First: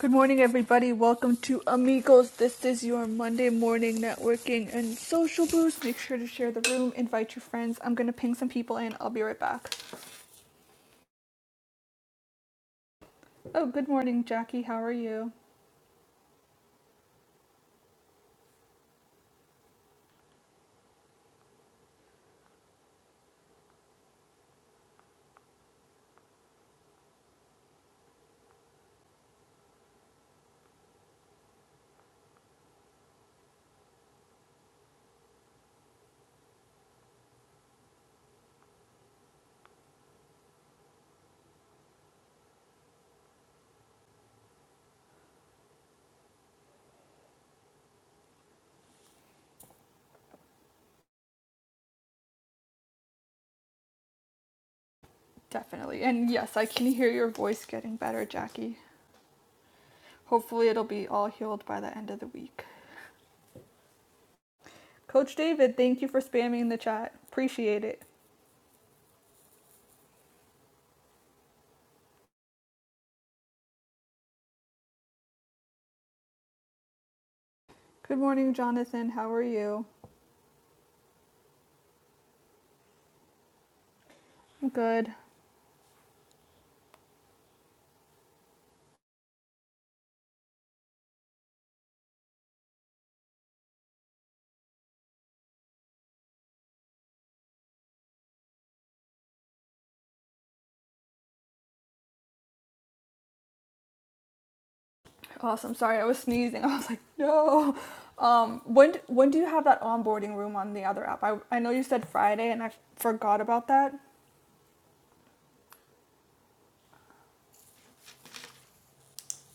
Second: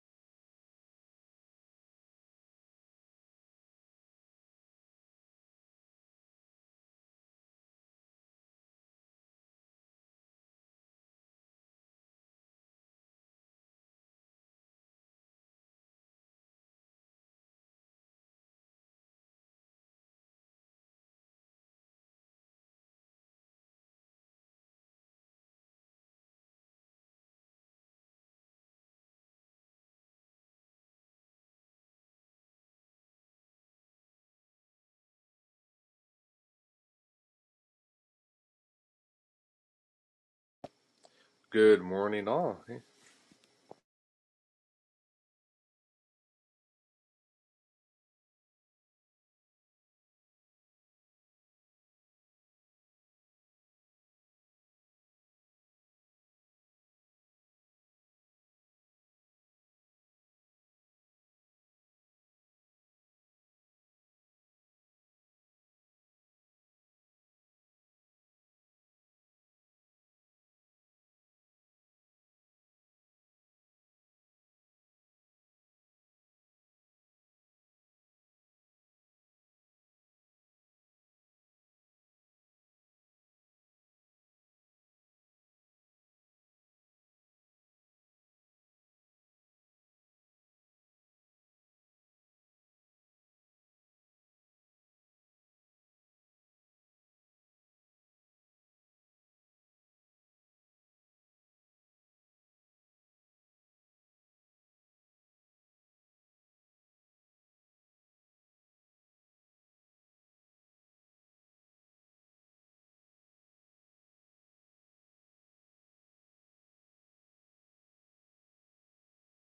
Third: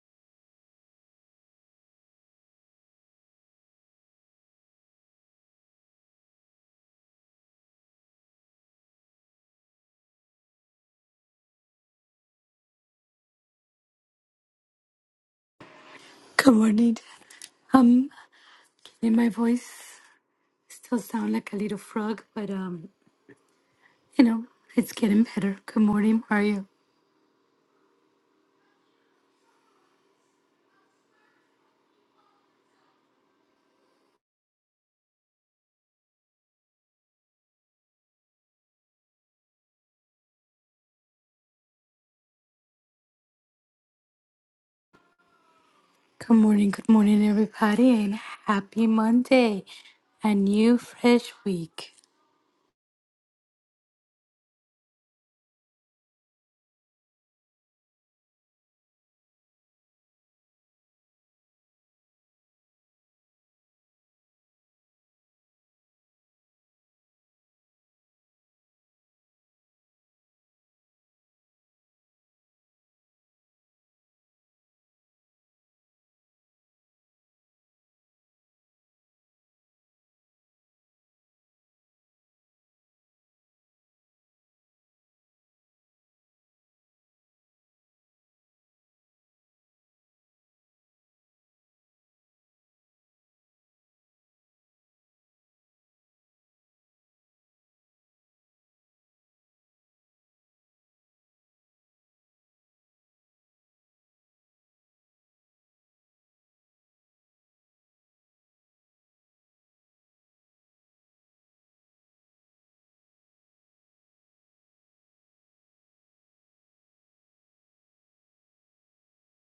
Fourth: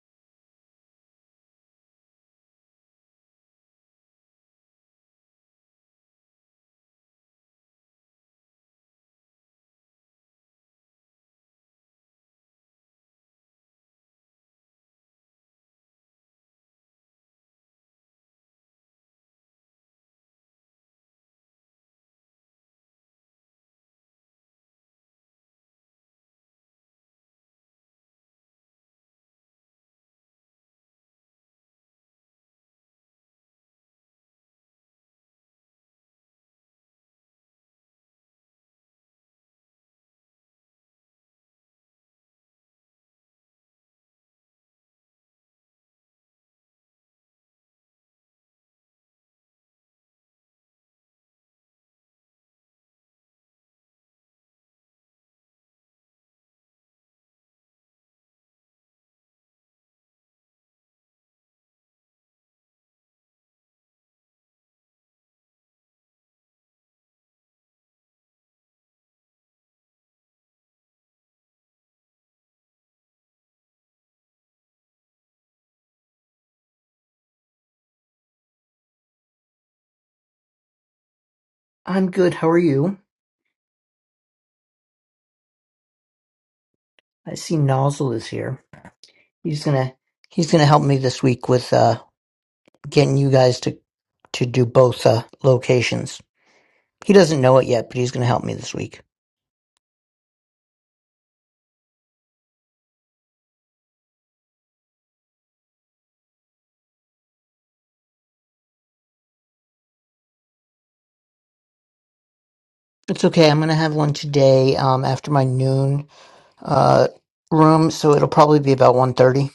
Good morning, everybody. Welcome to Amigos. This is your Monday morning networking and social boost. Make sure to share the room, invite your friends. I'm going to ping some people in. I'll be right back. Oh, good morning, Jackie. How are you? Good morning. Um, and my voice still sound like a little frog, but um, you know, it's getting better. Good morning, how are you? Good morning, all. Hey, Good morning, good morning, everybody, and happy Monday, a new fresh week. Definitely. And yes, I can hear your voice getting better, Jackie. Hopefully, it'll be all healed by the end of the week. Coach David, thank you for spamming the chat. Appreciate it. Good morning, Jonathan. How are you? I'm good. How are you? I'm good. I see Nozzle is here. He's gonna he's gonna help me this week with uh getting you guys to to do both uh locations. He doesn't know it yet, but he's gonna help me this week. Awesome. Sorry, I was sneezing. I was like, no. Um, when when do you have that onboarding room on the other app? I I know you said Friday, and I It's forgot okay. I'm about gonna that. have one today um after my noon uh room, so it'll probably be about one thirty.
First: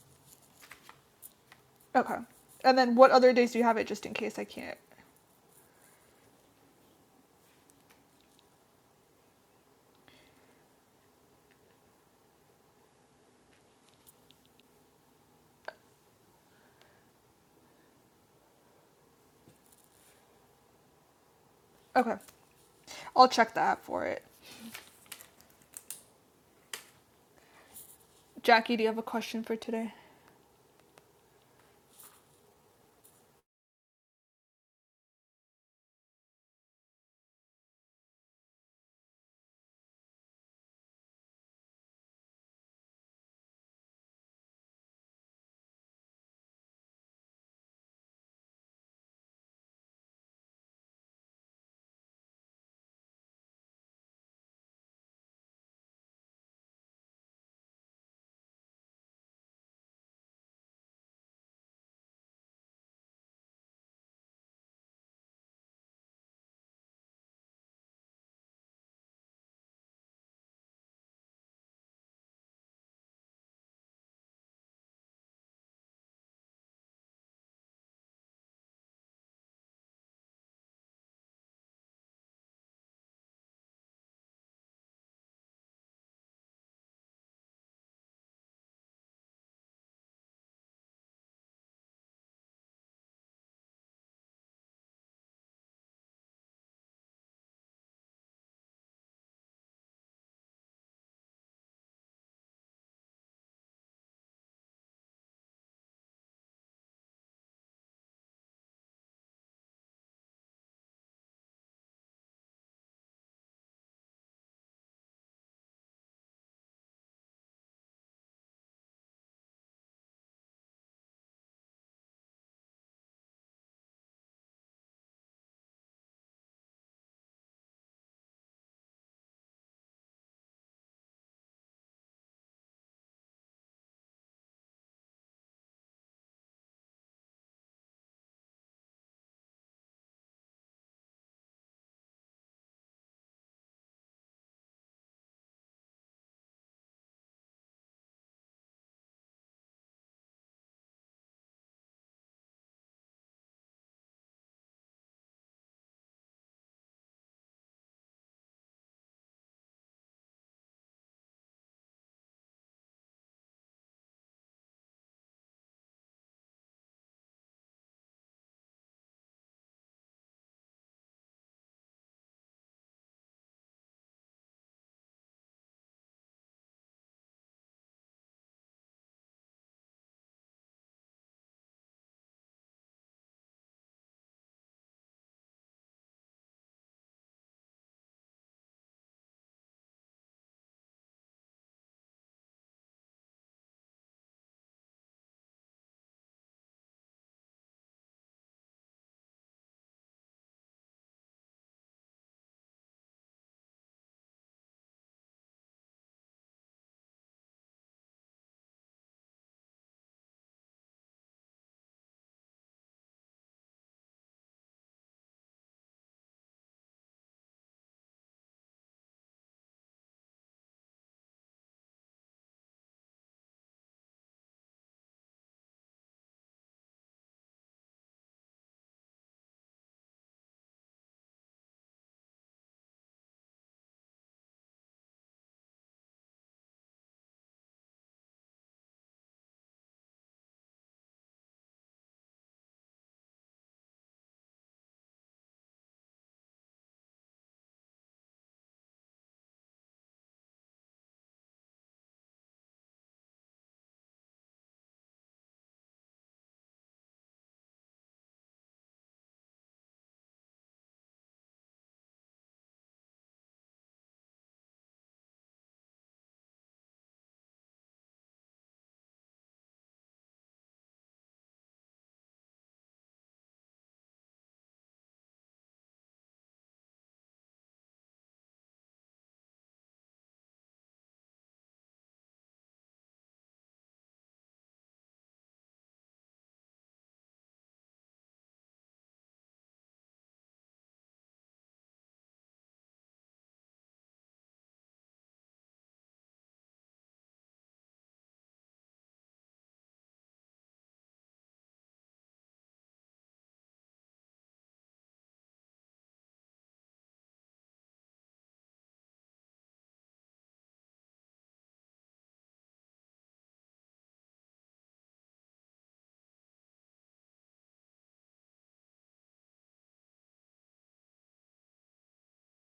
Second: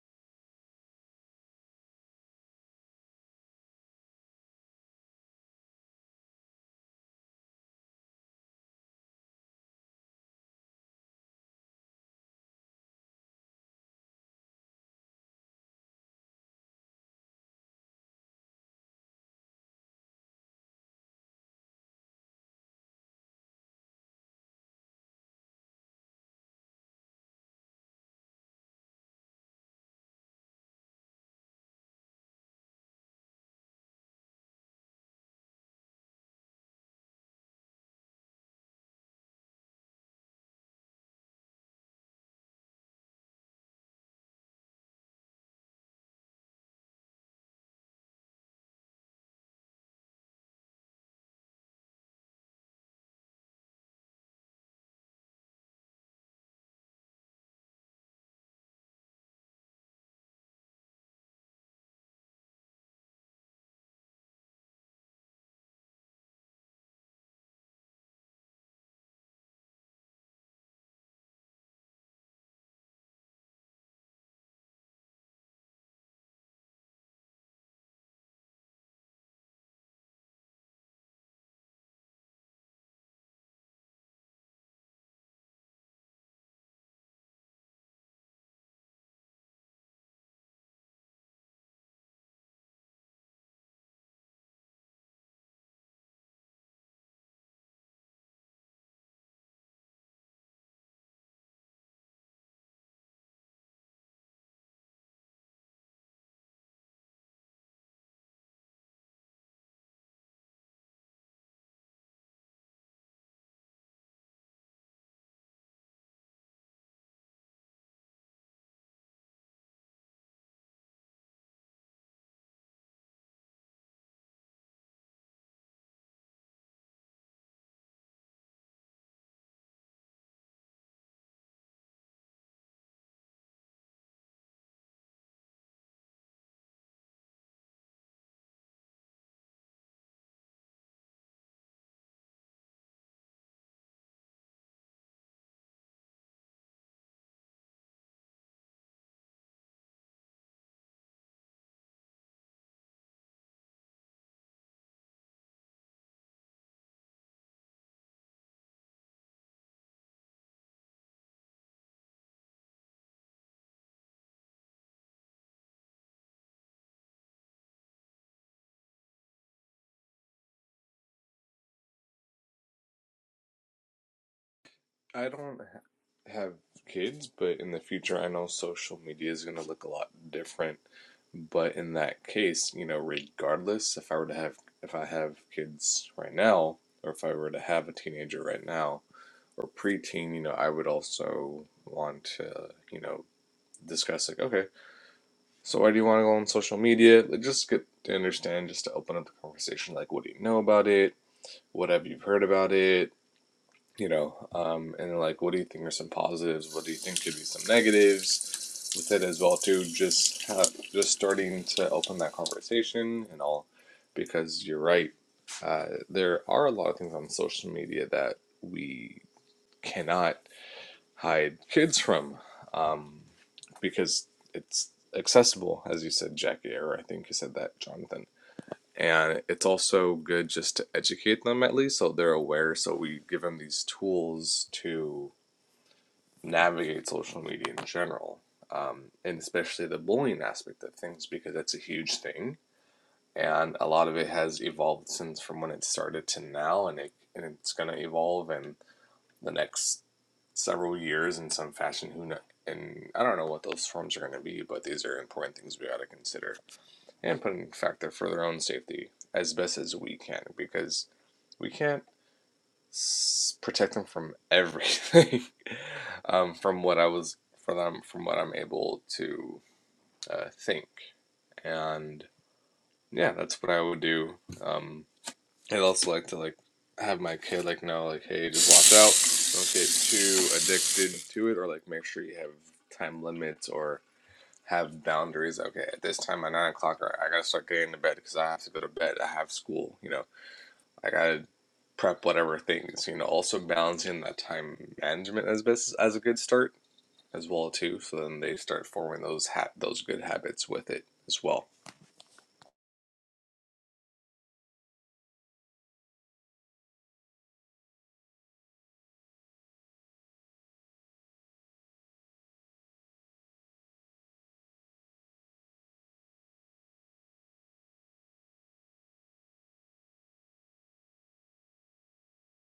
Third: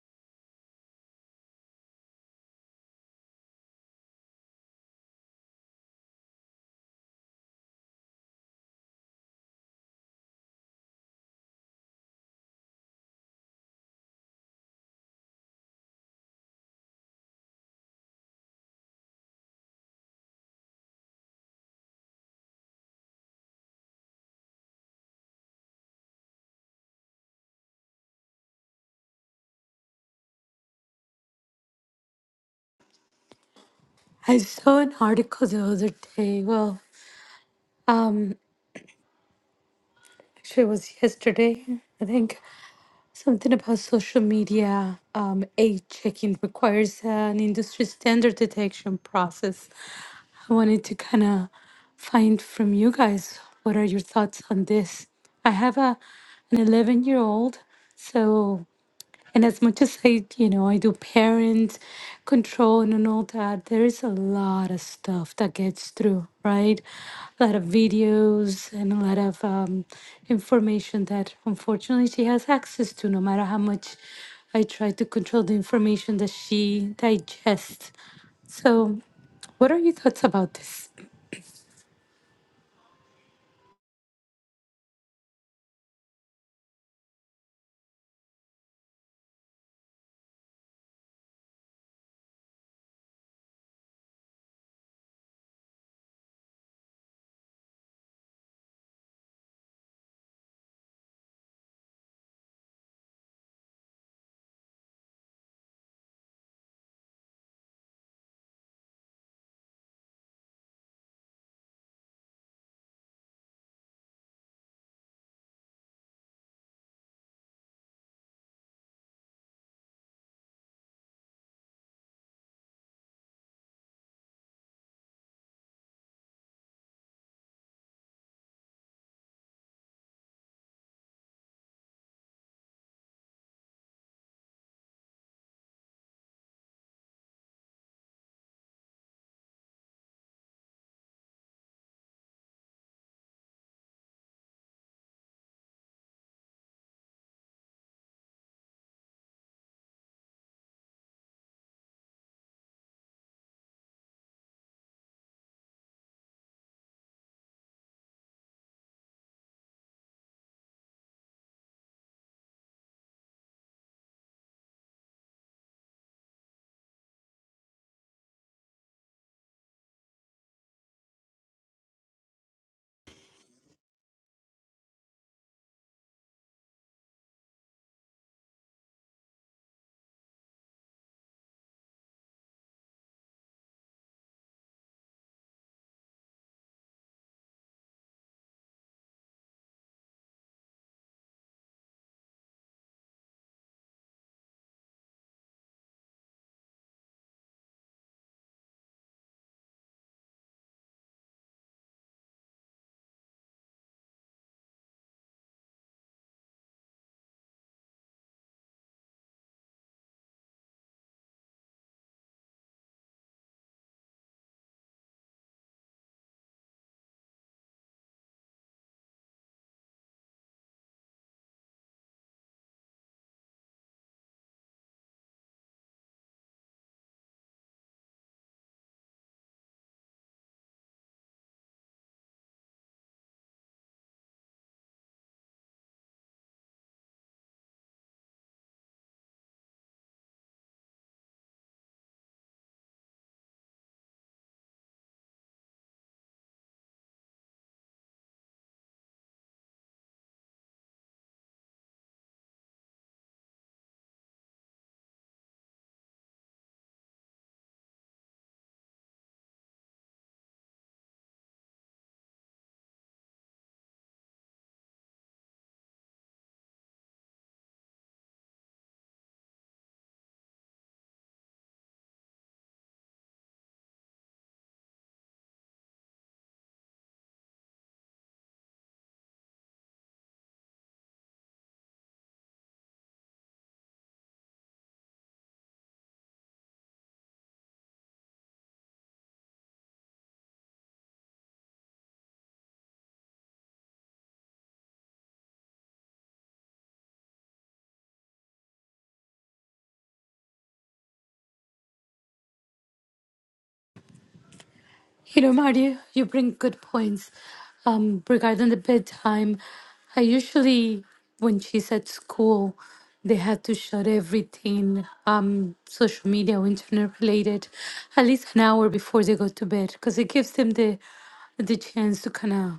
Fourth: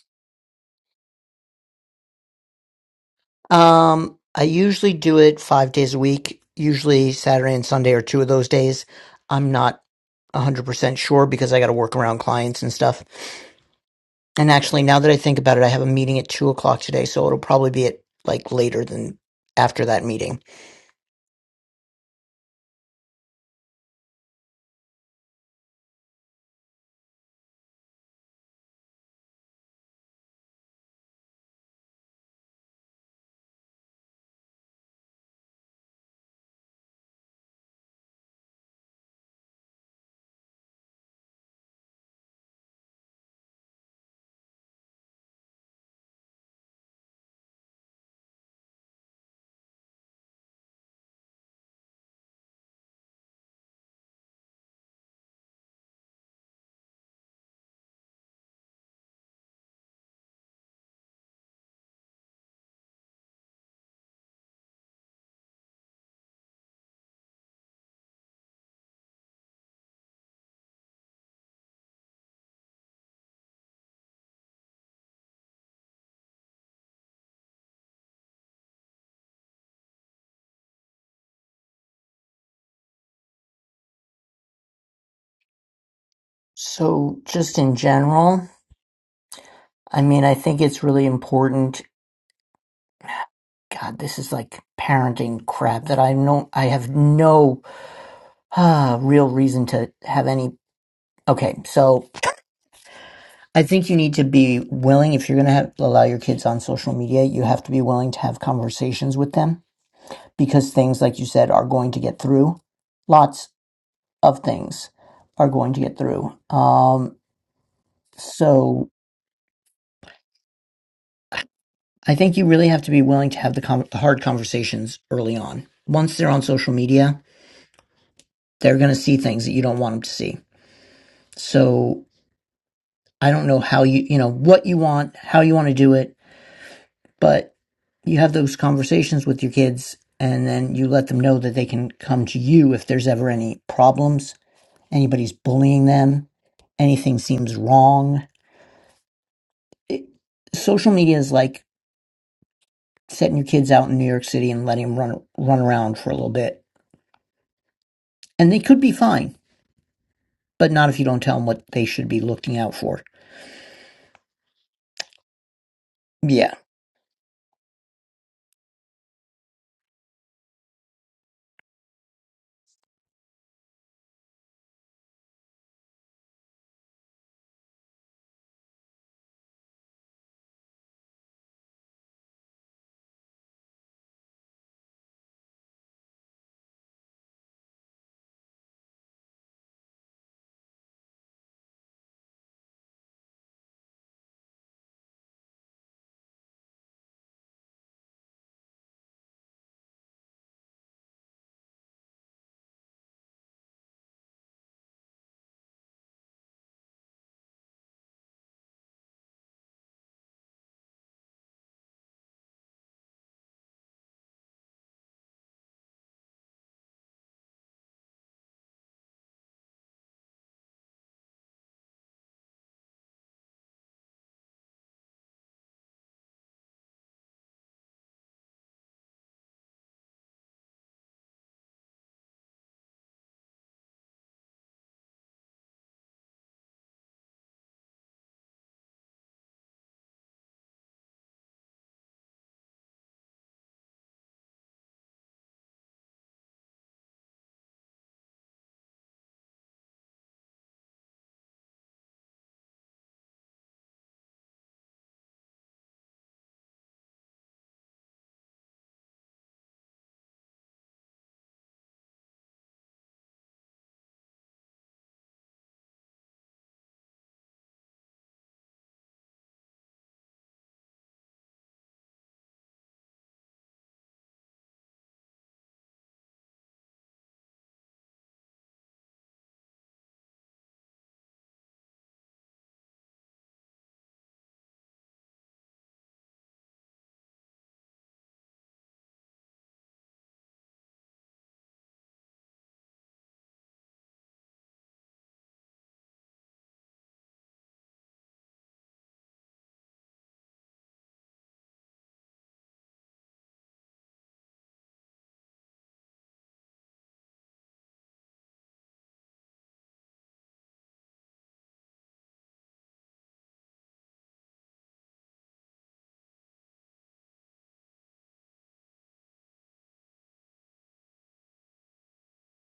Okay. And then what other days do you have it, just in Um case I I can't? usually do it 5 days a week. Usually Saturday and Sunday are two of those days. I'm not 100% sure because I got to work around clients and stuff. And actually, now that I think about it, I have a meeting at two o'clock today, so it'll probably be at like later than after that meeting. Okay. I'll check the app for it. Jackie, do you have a question for today? I saw an article the other day. Well, um, actually, it was yesterday, I think. Something about social media um, age checking requires an industry standard detection process. I wanted to kind of find from you guys what are your thoughts on this. I have a an 11 year old, so and as much as I, you know, I do parent control and all that, there is a lot of stuff that gets through, right? A lot of videos and a lot of um, information that unfortunately she has access to, no matter how much I try to control the information that she digests. So, what are your thoughts about this? So, just in general, I mean, I think it's really important. God, this is like parenting crap that I don't, I have no ah, real reason to have any. Okay, so I think you need to be willing, if you're going to have, allow your kids on social media, you have to be willing to have conversations with them because things, like you said, are going to get through. Lots of things are going to get through. Um, so I think you really have to be willing to have the, con the hard conversations early on. Once they're on social media, they're going to see things that you don't want them to see. So I don't know how you, you know, what you want, how you want to do it, but you have those conversations with your kids and then you let them know that they can come to you if there's ever any problems, anybody's bullying them, anything seems wrong. It, social media is like setting your kids out in New York City and letting them run run around for a little bit. And they could be fine, but not if you don't tell them what they should be looking out for. Yeah. I don't have kids, but in the future, I know social media is going to look a lot different. But in that case, you know, regardless, if I were to have if I have kids right now, or if I were to have a teenager right now or preteen, you know, I would also want to, you know, discuss like, okay, so why do you want to go on social media? Like, just get to understand, just to open up the conversation. Like, what do you know about it? What have you heard about it? you know, um, and like, what do you think are some positives? What do you think could be some negatives with it as well too? Just have, just starting to open that conversation and all, because you're right. Uh, there are a lot of things on social media that we cannot hide kids from, um, because it's accessible, as you said, Jackie, or I think you said that, Jonathan and it's also good just to educate them at least so they're aware. So we give them these tools to navigate social media in general, um, and especially the bullying aspect of things because that's a huge thing. And a lot of it has evolved since from when it started to now, and it and it's gonna evolve in the next several years in some fashion. Who know? And I don't know what those forms are gonna be, but these are important things we gotta consider and put in factor for their own safety as best as we can because we can't s- protect them from everything um, from what I was for them from what I'm able to uh, think and yeah that's what I would do um, I'd also like to like have my kid like know like hey just watch out don't get too addicted to it or like make sure you have time limits or have boundaries. Okay, at this time, at nine o'clock, I gotta start getting to bed because I have to go to bed. I have school, you know. I gotta prep whatever things, you know. Also balancing that time management as best as a good start as well too. So then they start forming those ha- those good habits with it as well. You know, Marty, you bring good points um, regarding the bedtime. I usually, when she's at school, they had to shut everything, um, social media or internet related, at least an hour before they go to bed, because it gives them the the chance to kind of,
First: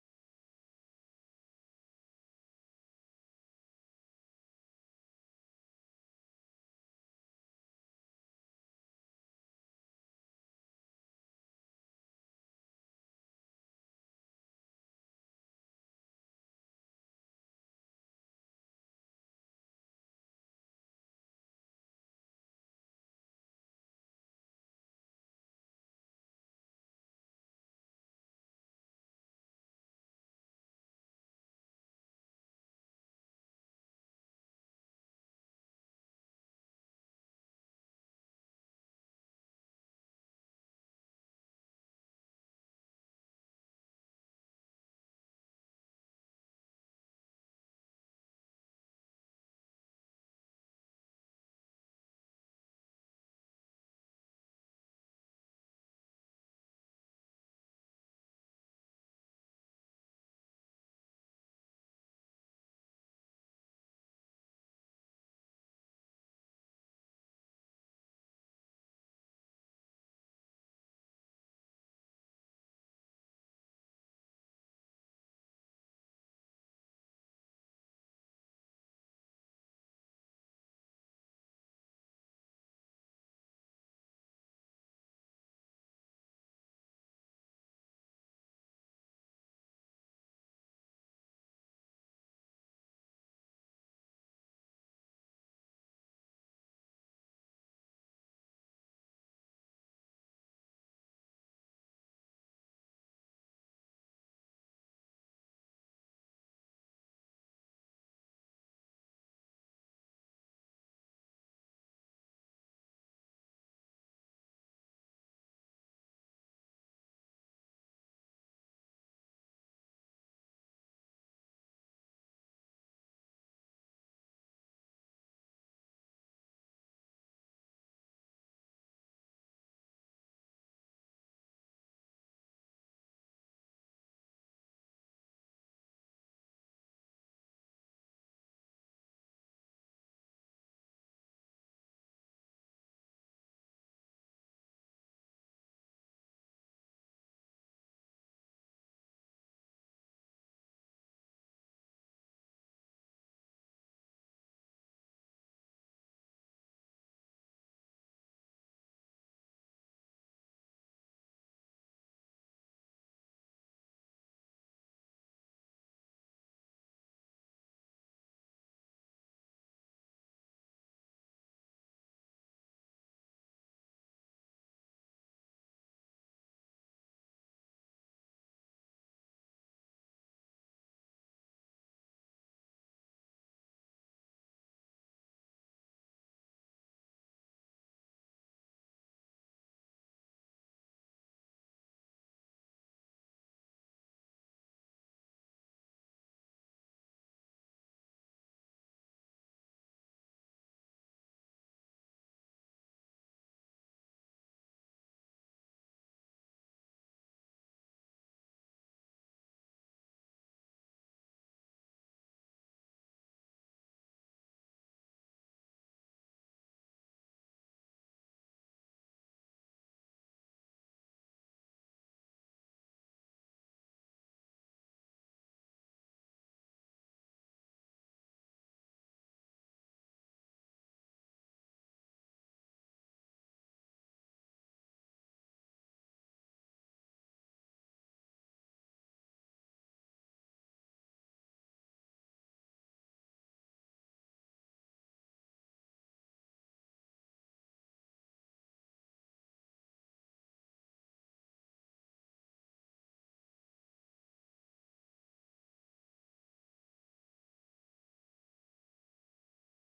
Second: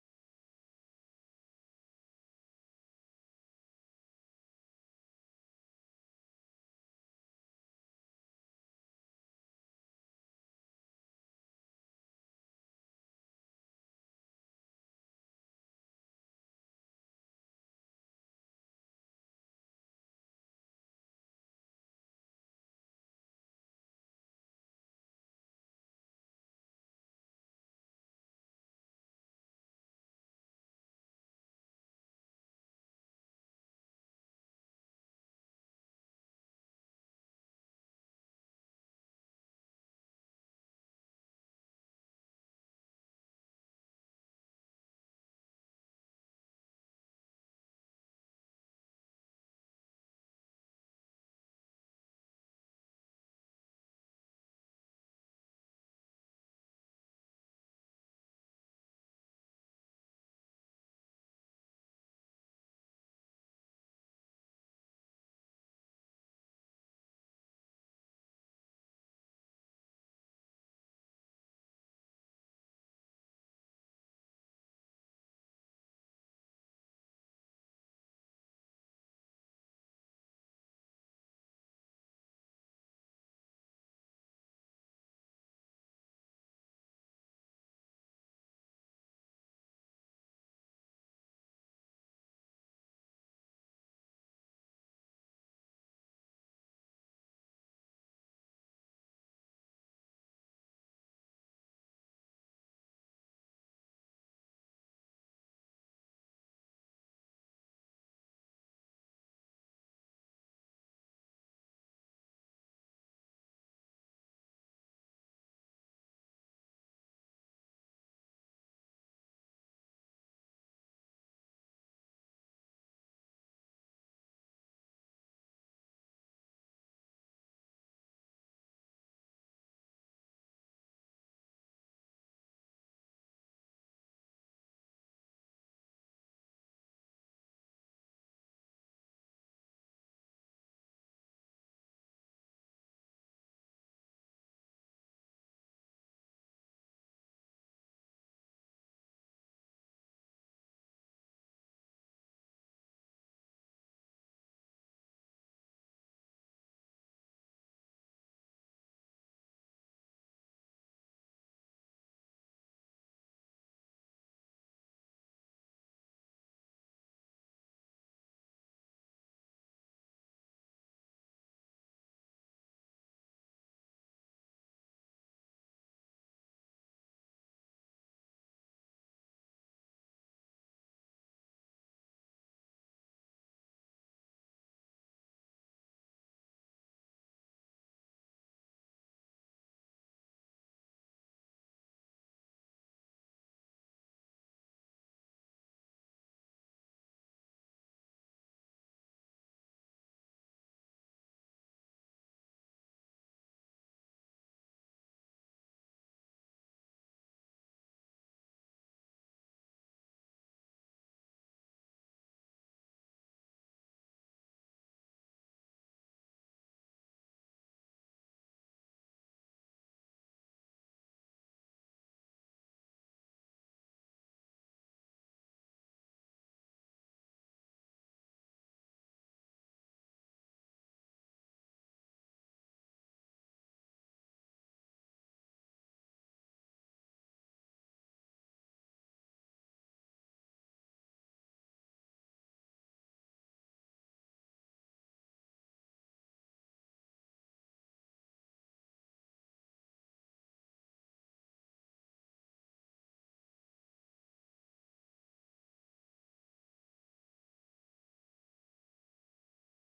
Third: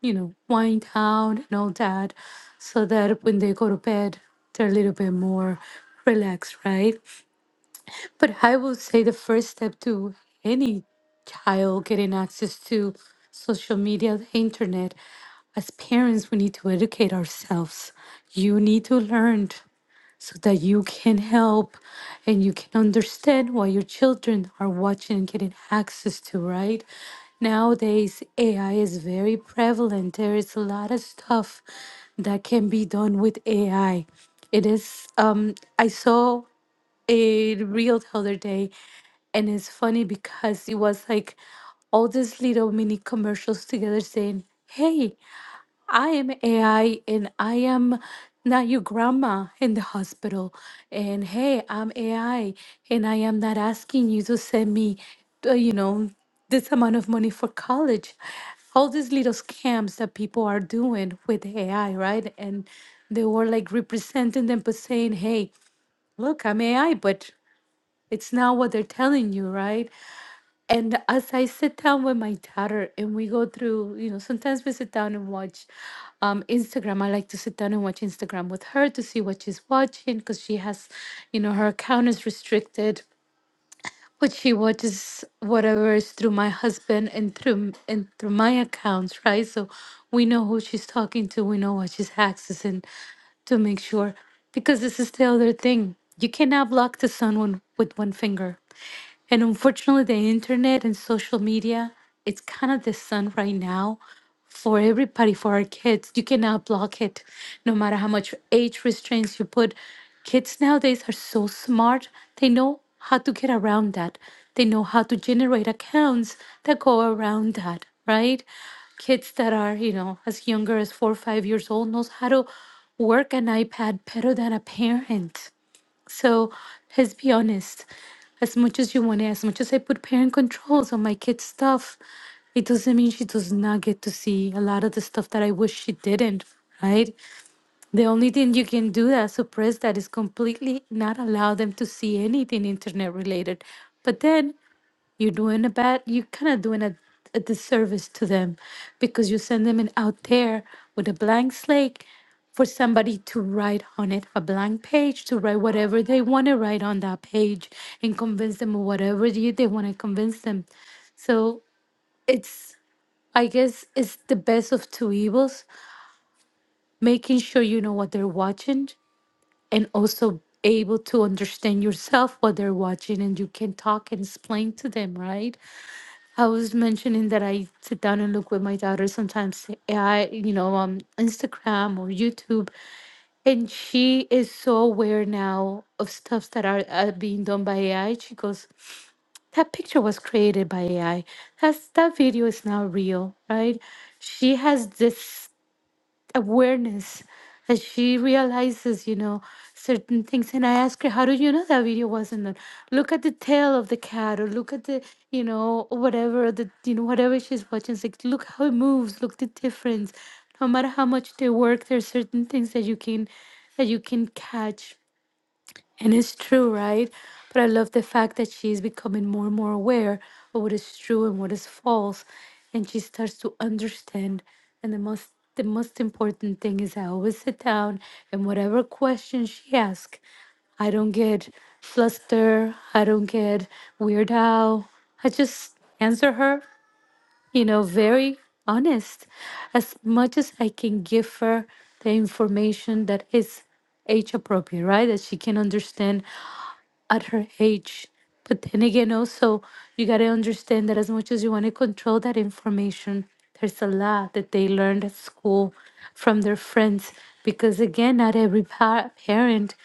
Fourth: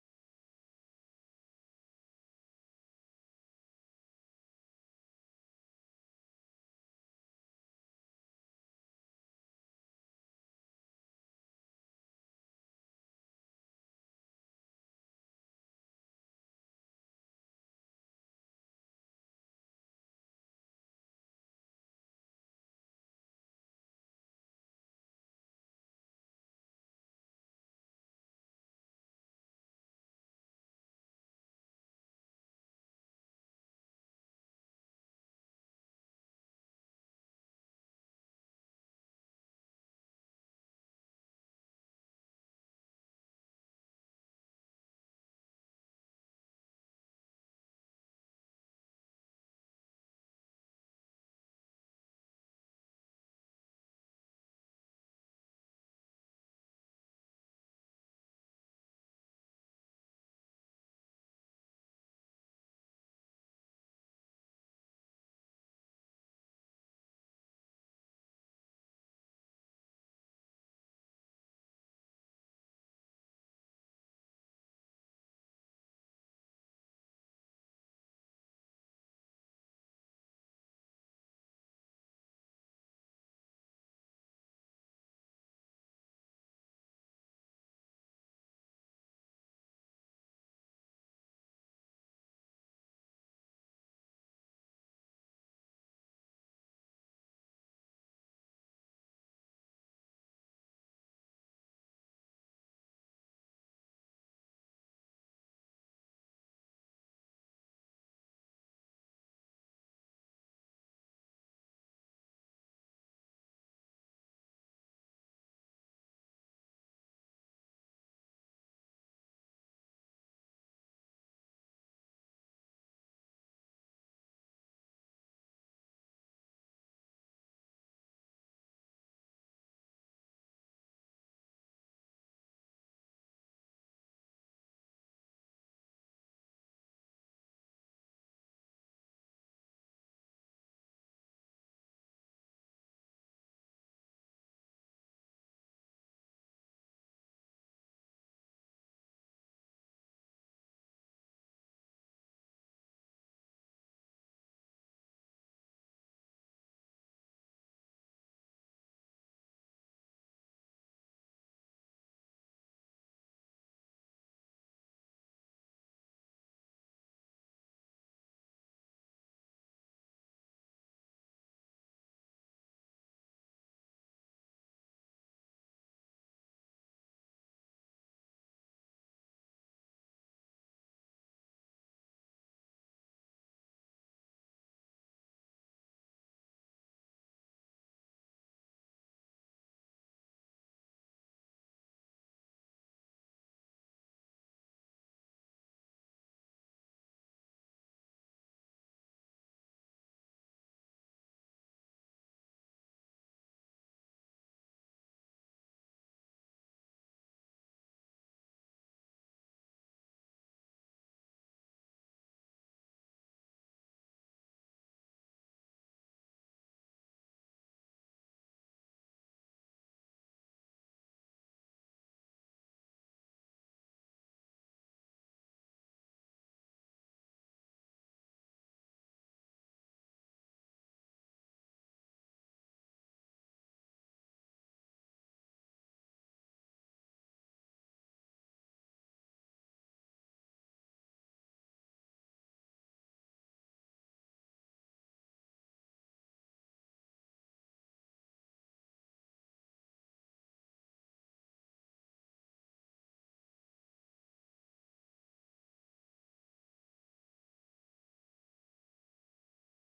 you know, wind down and all that, so that when they go to bed, they're a little bit more relaxed, right? But I will say the first step to any child getting access to social media, the internet, as parents, we need to educate ourselves. You need to learn so that you can help and you can understand what your children are watching and getting access to, right? Nowadays, AI is very prevalent. There is a lot of stuff that can be done with AI. It is, um, I saw a reel the other day, and it's funny because it was like all these little mini commercials together saying, Hey, I am AI and I am not your grandma in the hospital. And hey, I'm AI and I am not asking you to send me, uh, you know, this amount of money for college. All these little scams that people are doing with AI, right? And they were like representing them, but saying, hey, look, I'm AI, but it's not what they're telling you, right? And as I sit down with my daughter and we go through, you know, sometimes we sit down and watch um, Instagram. I like to sit down and watch Instagram with her to see what she's watching because she has, you know, her account is restricted, but she watches whatever is through my husband and through and through my accounts, right? So we know who she's talking to, we know what she's accessing to make sure because this is the other thing. You cannot block the sun one, with one finger. And unfortunately, the internet and social media, it's kind of the sun right now for everybody, for our kids. You cannot block it, no matter how much age restraints you put. Kids nowadays are so smart, they know how to get around that. They know how to generate accounts that go around that, right? Kids that are, you know, as younger as four or five years old knows how to work an iPad better than a parent so let's be honest. As much as you want to, as much as I put parent controls on my kids' stuff, it doesn't mean she does not get to see a lot of the stuff that I wish she didn't, right? The only thing you can do that suppress that is completely not allow them to see anything internet related. But then you're doing a bad, you're kind of doing a, a disservice to them because you send them in out there with a blank slate for somebody to write on it, a blank page to write whatever they want to write on that page and convince them of whatever you, they want to convince them. So it's, I guess, it's the best of two evils, making sure you know what they're watching and also able to understand yourself what they're watching and you can talk and explain to them, right? I was mentioning that I sit down and look with my daughter sometimes AI, you know, um Instagram or YouTube, and she is so aware now of stuff that are, are being done by AI. She goes, "That picture was created by AI. That's that video is now real, right?" She has this awareness that she realizes, you know, certain things. And I ask her, how do you know that video wasn't on? Look at the tail of the cat or look at the, you know, whatever the you know, whatever she's watching. It's like look how it moves, look the difference. No matter how much they work, there's certain things that you can that you can catch and it's true, right? But I love the fact that she's becoming more and more aware of what is true and what is false. And she starts to understand. And the most the most important thing is I always sit down and whatever question she asks, I don't get flustered, I don't get weird out. I just answer her, you know, very honest. As much as I can give her the information that is age appropriate, right? That she can understand at her age. But then again, also, you got to understand that as much as you want to control that information, there's a lot that they learned at school from their friends. Because again, not every pa- parent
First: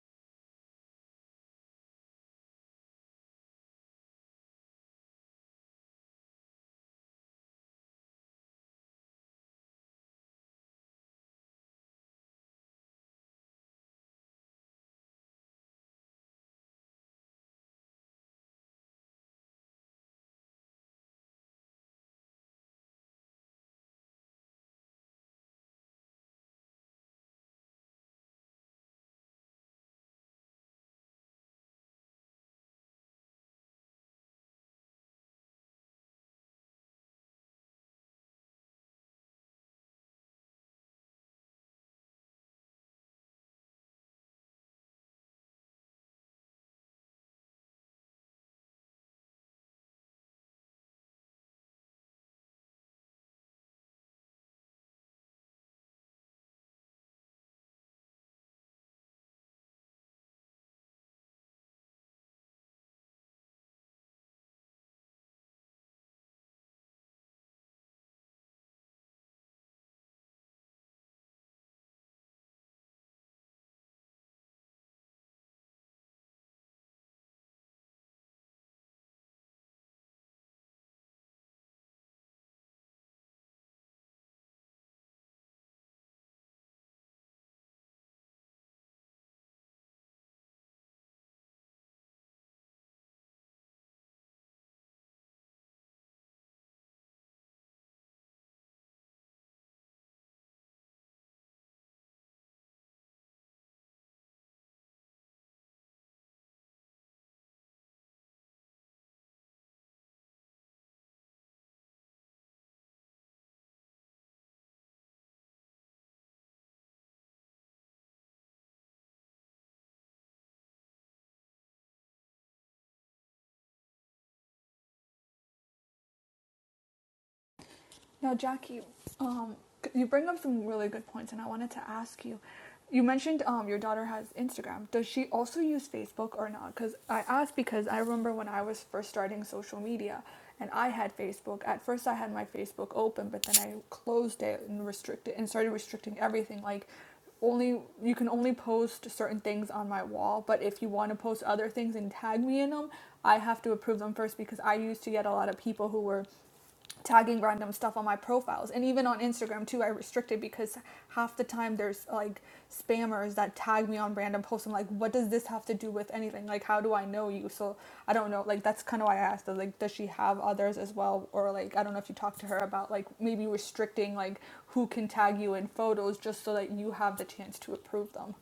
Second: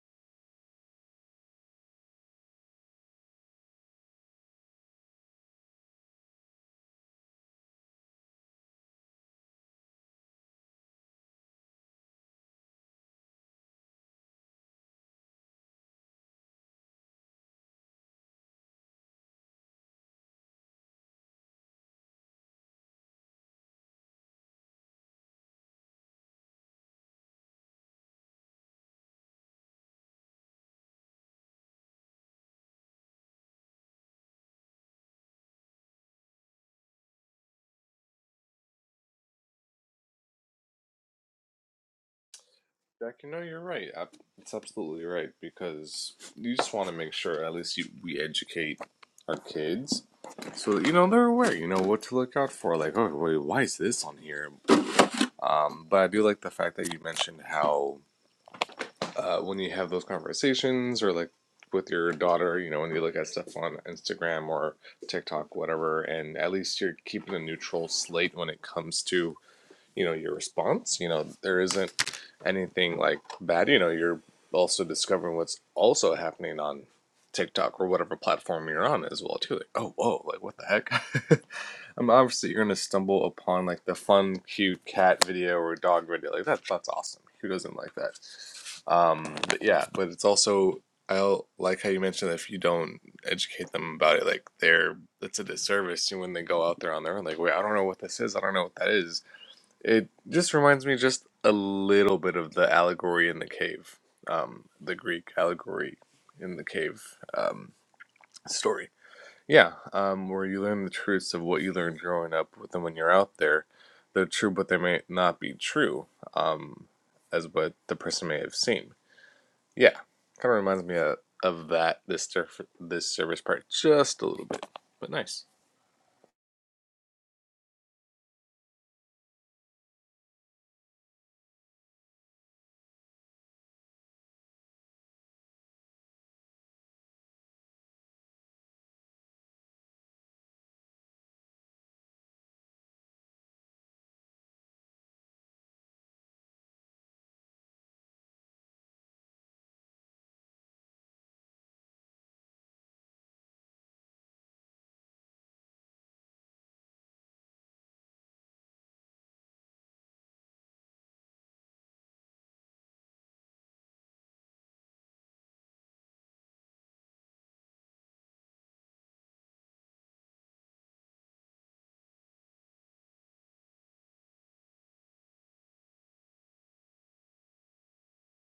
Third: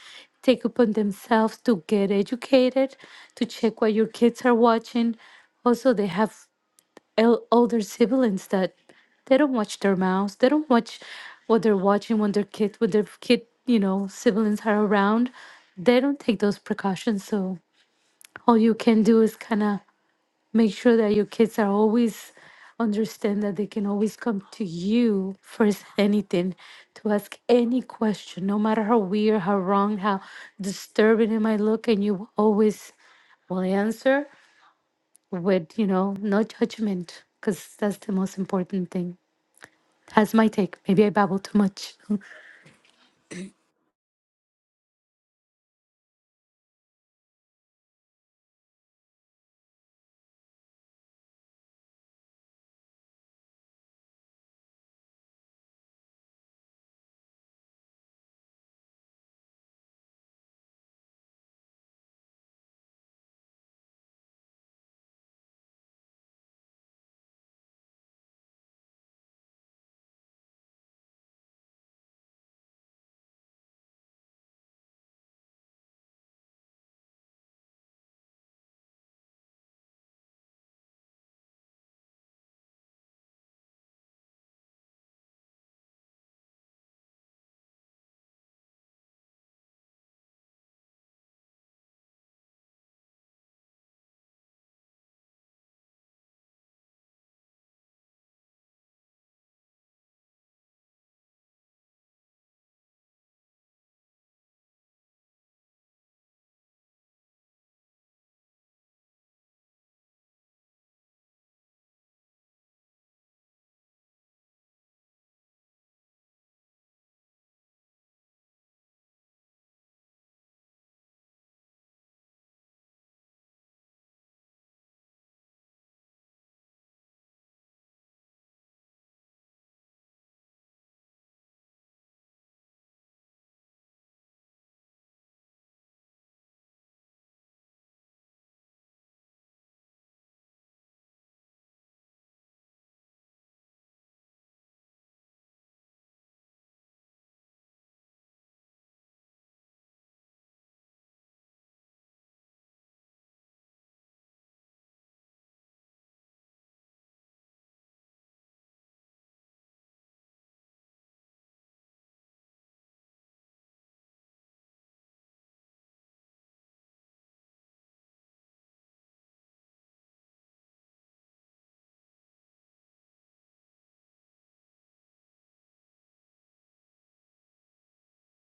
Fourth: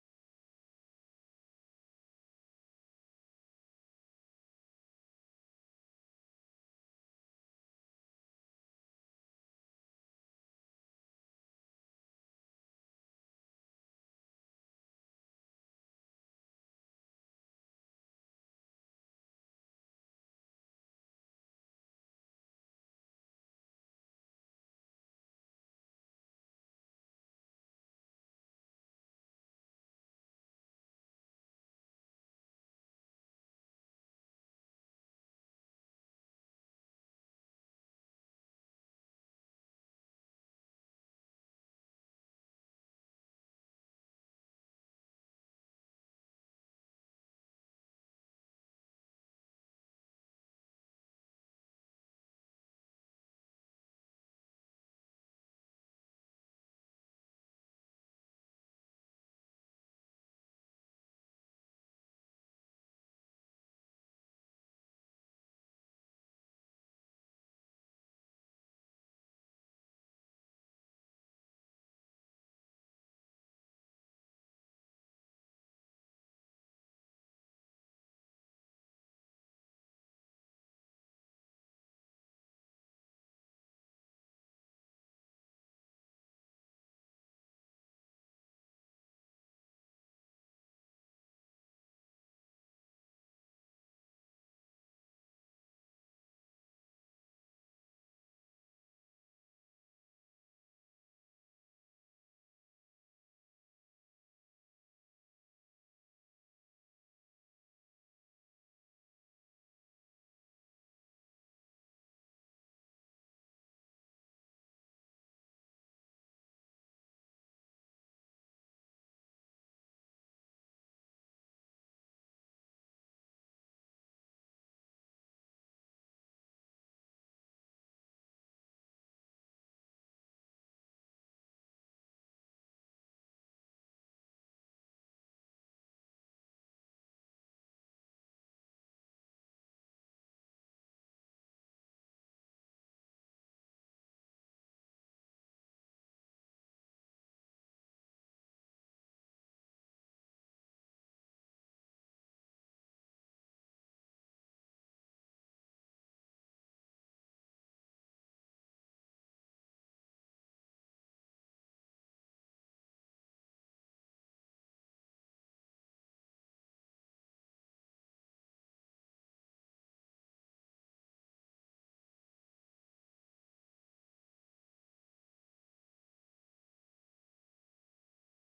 take upon themselves to get educated, to check what your kids are watching. Also, they have el- older siblings that they don't watch their mouths. They don't watch what they're watching when their kid, when their kid, you know, siblings are around. They don't take those precautions. So all you can do is kind of make sure that your kids are always understand that they can always come to you first anything to ask any question no matter how weird how wrong how disturbing it might look and you always will answer with you know no judgment because that's the most important thing that's my take maybe i babble too much Jack, you know you're right. Ab- It's absolutely right because you just want to make sure at least you, we educate our kids so that, you know they're aware. You know what to look out for. Like, oh, wait, why is this on here? Um, but I do like the fact that you mentioned how uh, when you have those conversations or like with your daughter, you know, when you look at stuff on Instagram or TikTok, whatever, and at least you're keeping a neutral slate when it comes to, you know, your response. You know, there isn't anything like bad. You know, you're also discovering what's also happening on TikTok or whatever platform you're on as well too. Like, oh, whoa, like what the heck? I mean, obviously you're gonna stumble upon like the fun, cute cat video or dog video. Like that, that's awesome. Who doesn't like that? Um, but yeah, but it's also I like how you mentioned that if you don't educate them about it, like they're it's a disservice when they go out there on their own. Like, wait, I don't know what this is. I don't know what that is. It just reminds me just a little bit of the allegory in the cave, um, the Greek allegory in the cave um, story yeah, um, where you learn the truths of what you learned growing up, but then when you're out there, they're true, but they may not be true, um, as what the person may have seen. Yeah, kind of reminds me of, of that this surf, this service part just a little bit, but nice. Now, Jackie, um, you bring up some really good points, and I wanted to ask you. You mentioned um, your daughter has Instagram. Does she also use Facebook or not? Because I asked because I remember when I was first starting social media and I had Facebook. At first, I had my Facebook open, but then I closed it and restricted and started restricting everything. Like only you can only post certain things on my wall but if you want to post other things and tag me in them i have to approve them first because i used to get a lot of people who were tagging random stuff on my profiles and even on Instagram too I restrict it because half the time there's like spammers that tag me on random posts I'm like what does this have to do with anything like how do I know you so I don't know like that's kind of why I asked like does she have others as well or like I don't know if you talked to her about like maybe restricting like who can tag you in photos just so that you have the chance to approve them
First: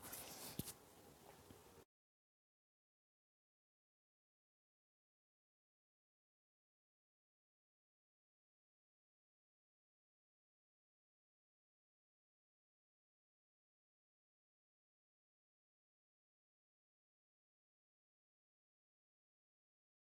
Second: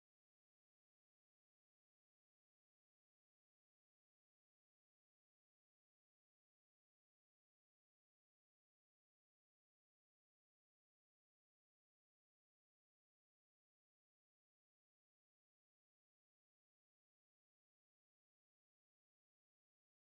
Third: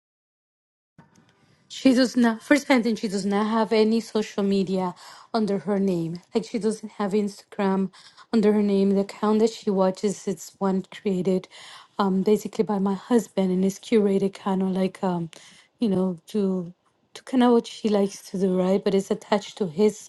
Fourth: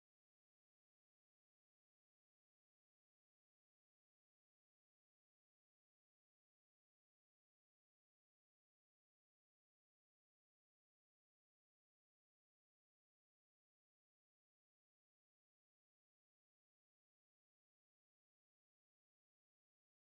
She does not, for sentence, she does not have any social media under her name. Like she doesn't have Instagram under her name. The account that she watches, it's one created um, basically by my husband and it's curated kind of like, um, you know, to to kind of what she likes to do, right? But it's attached to his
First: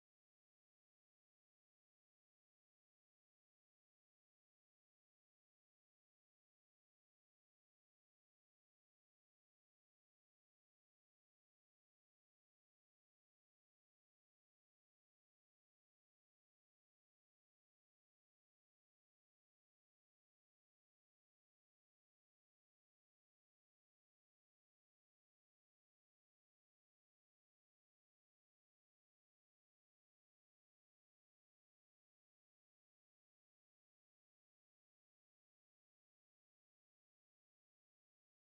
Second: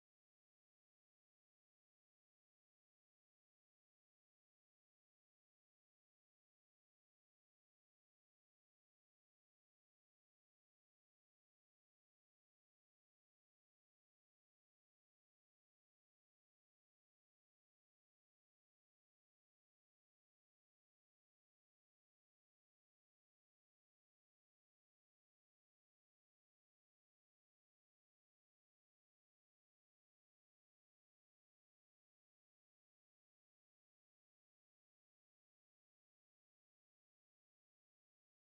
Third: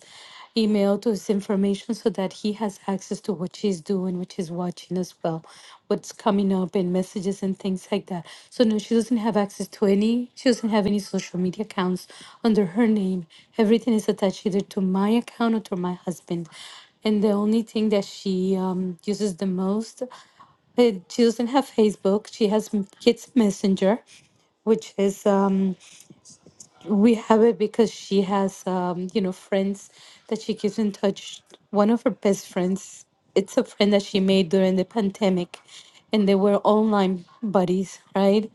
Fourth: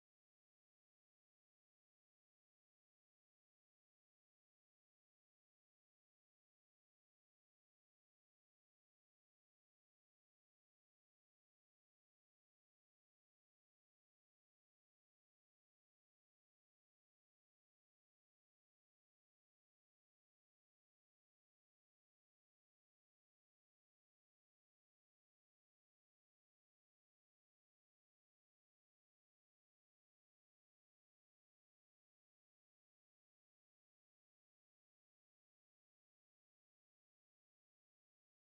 email, to his information, so that he has access to what she's doing, what she's watching as well, what's coming up and messages and things like that. So no, she doesn't have access to any. She doesn't have any social media accounts under her name. Everything is attached either to my account or to my husband. And the only thing that she um, uses the most, eh, she doesn't have Facebook. She has m- Kids Messenger, which is um, we have it because she has um, you know friends that she keeps in touch one of her best friends it's a friend that she made during the pandemic and they were online buddies right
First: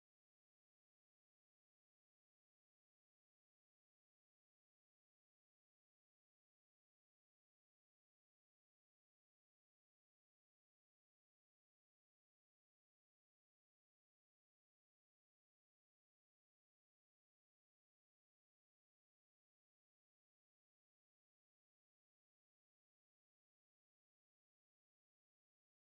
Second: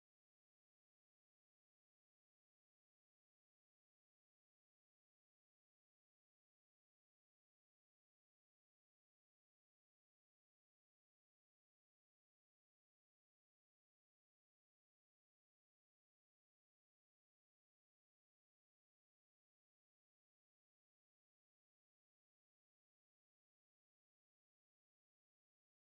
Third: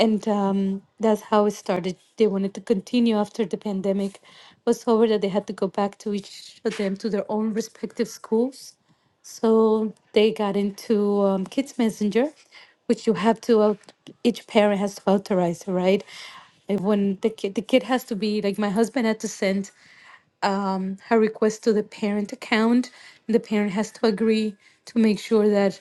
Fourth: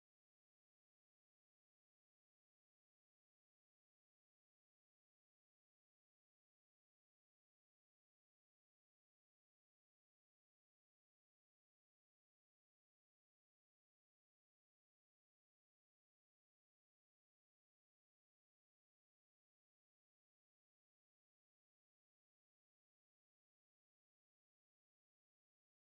and um, that's how it started they wanted to continue after the pandemic was over that they had to go back to each of them to their own respective schools so they got into um, Kids Messenger, which you have to, au- each parent has to authorize, right? And When the kid, the kid has to be, like my husband had to send her request to the parent account. And the parent has to agree to make sure that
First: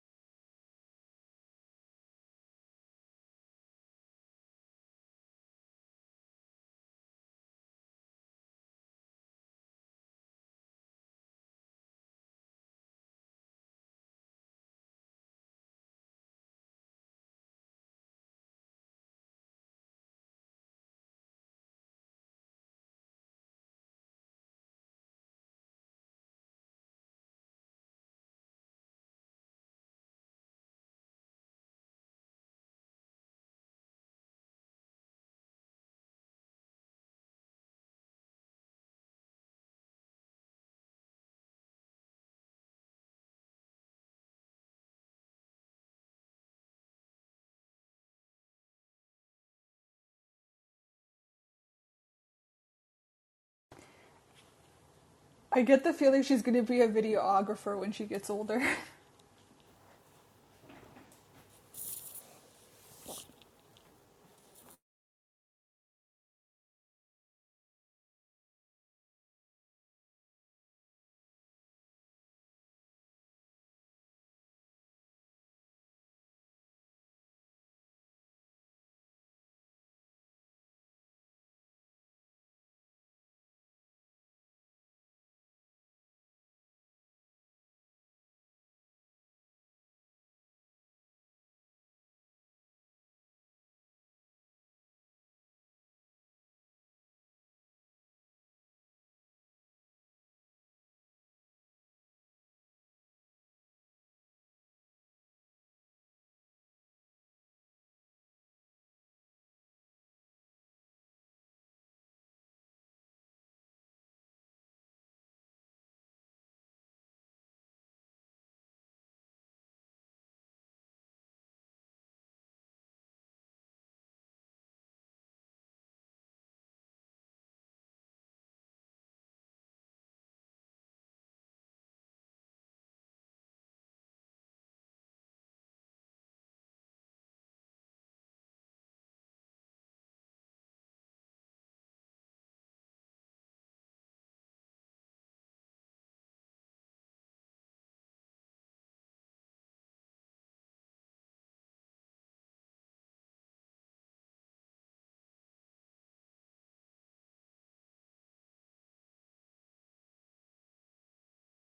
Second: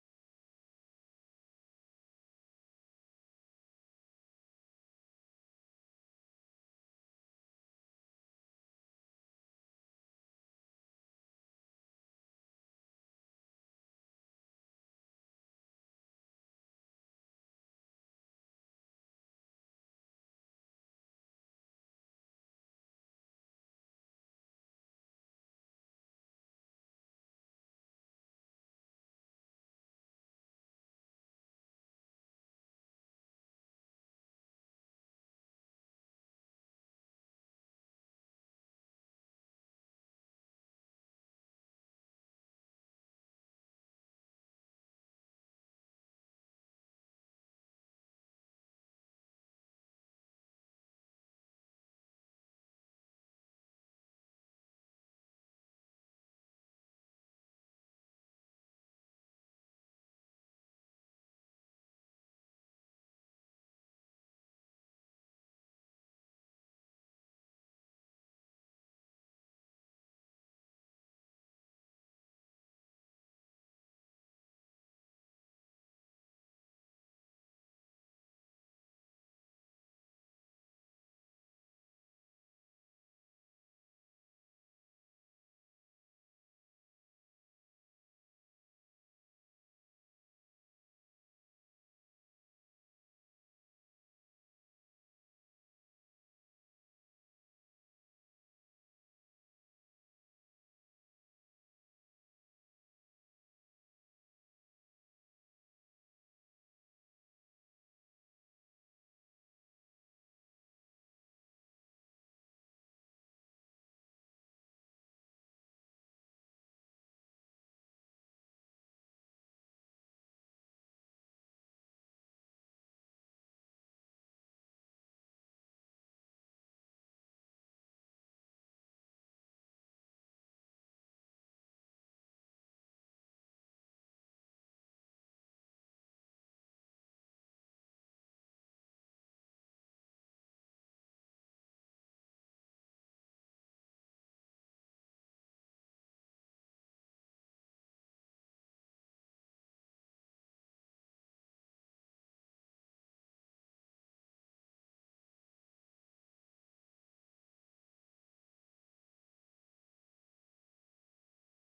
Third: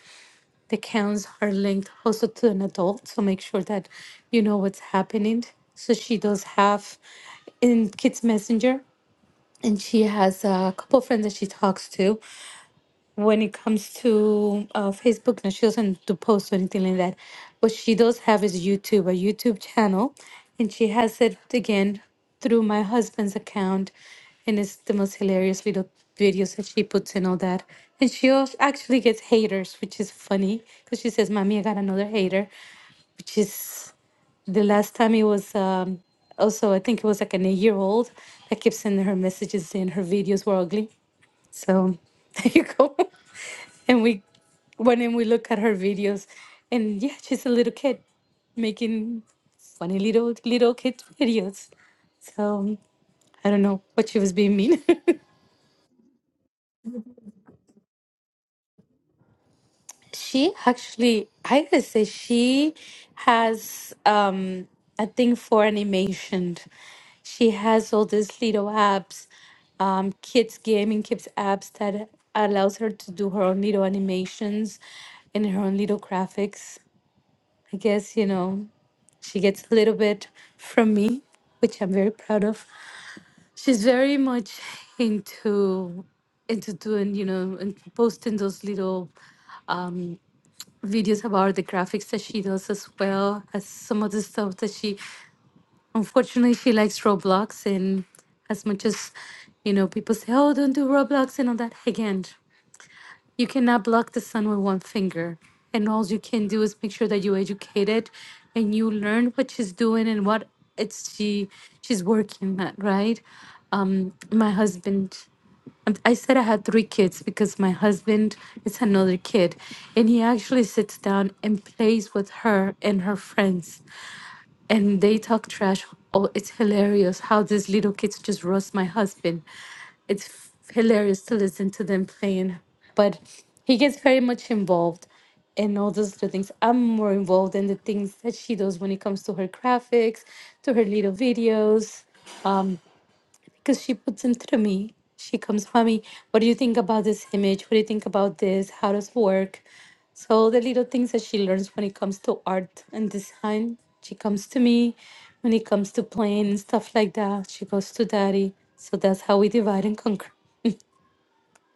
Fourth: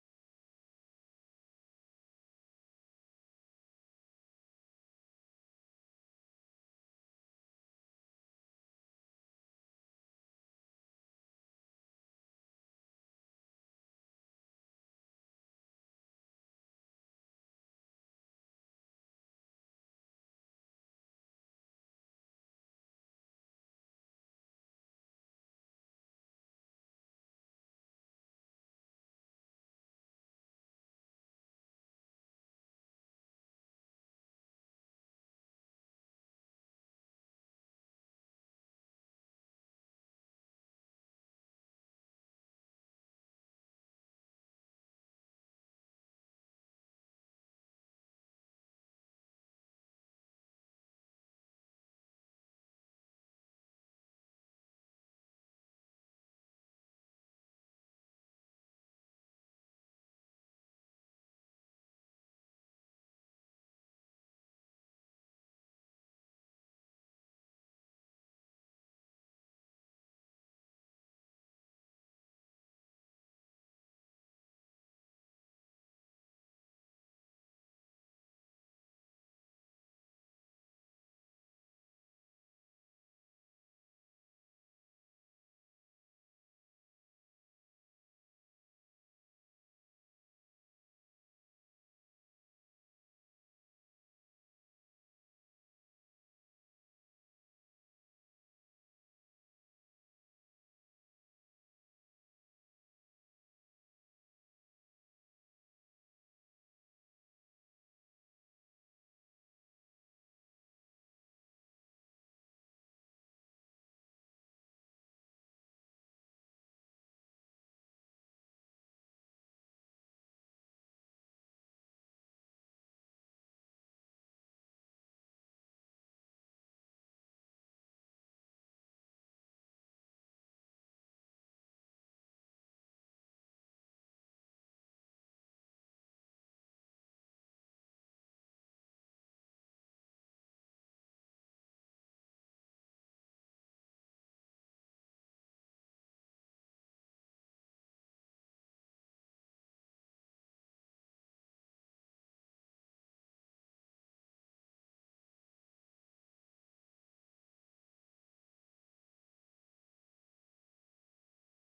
the accounts are linked also to an adult. So make sure that you know what's happening. So she does have in Kids Messenger and she has a couple friends that she talks to when it comes to uh, Facebook, and she doesn't do posts or anything like that. What she does have is YouTube, a YouTube channel, and she has it again through my husband's account, and it's the most hilarious little videos that she puts and all that. And she also actually gets haters, which is funny because she says, "Mommy, I got another hater," which is the last time it was. Um, also, I think it was like an eight-year-old that kept sending her messages saying her videos were ugly. So there you go and we when and we look at her videos and yeah she's a little kid making funny little little kid videos so i don't know what she was being mean I get the feeling she's going to be a videographer when she gets older she actually i gotta say she has um a thing for animation she has all these little apps um kids gaming kids apps that allows her to do her own little animations and her own little graphics I guess, you know, she gets a little bit from me, which I'm very proud of. She's very much into into doing, you know, and posting those little videos about the graphics that she does as well as some of the stuff that she unfortunately she likes Roblox and as much as you know people say, Oh, don't do Roblox and all that again. You cannot block the sun with one finger. And all you can do is make sure that you educate it and you learn what she's doing and what it's she she's working at, right? Um, my husband um, I said I had three kids because my husband is another kid, and he actually sits down and plays with her and her friends and they talk trash. Oh, it's hilarious how these little kids just roast my husband. It's f- hilarious to listen to them playing, but he gets very much involved in all those little things. I'm more involved in the things that she does when it comes to her graphics, to her little videos because she puts them through me. She comes, mommy, what do you think about this image? What do you think about this? How does it work? So the little things that she learns when it comes to art and design, she comes to me. When it comes to playing and stuff like that, she goes to daddy. So that's how we divide and conquer.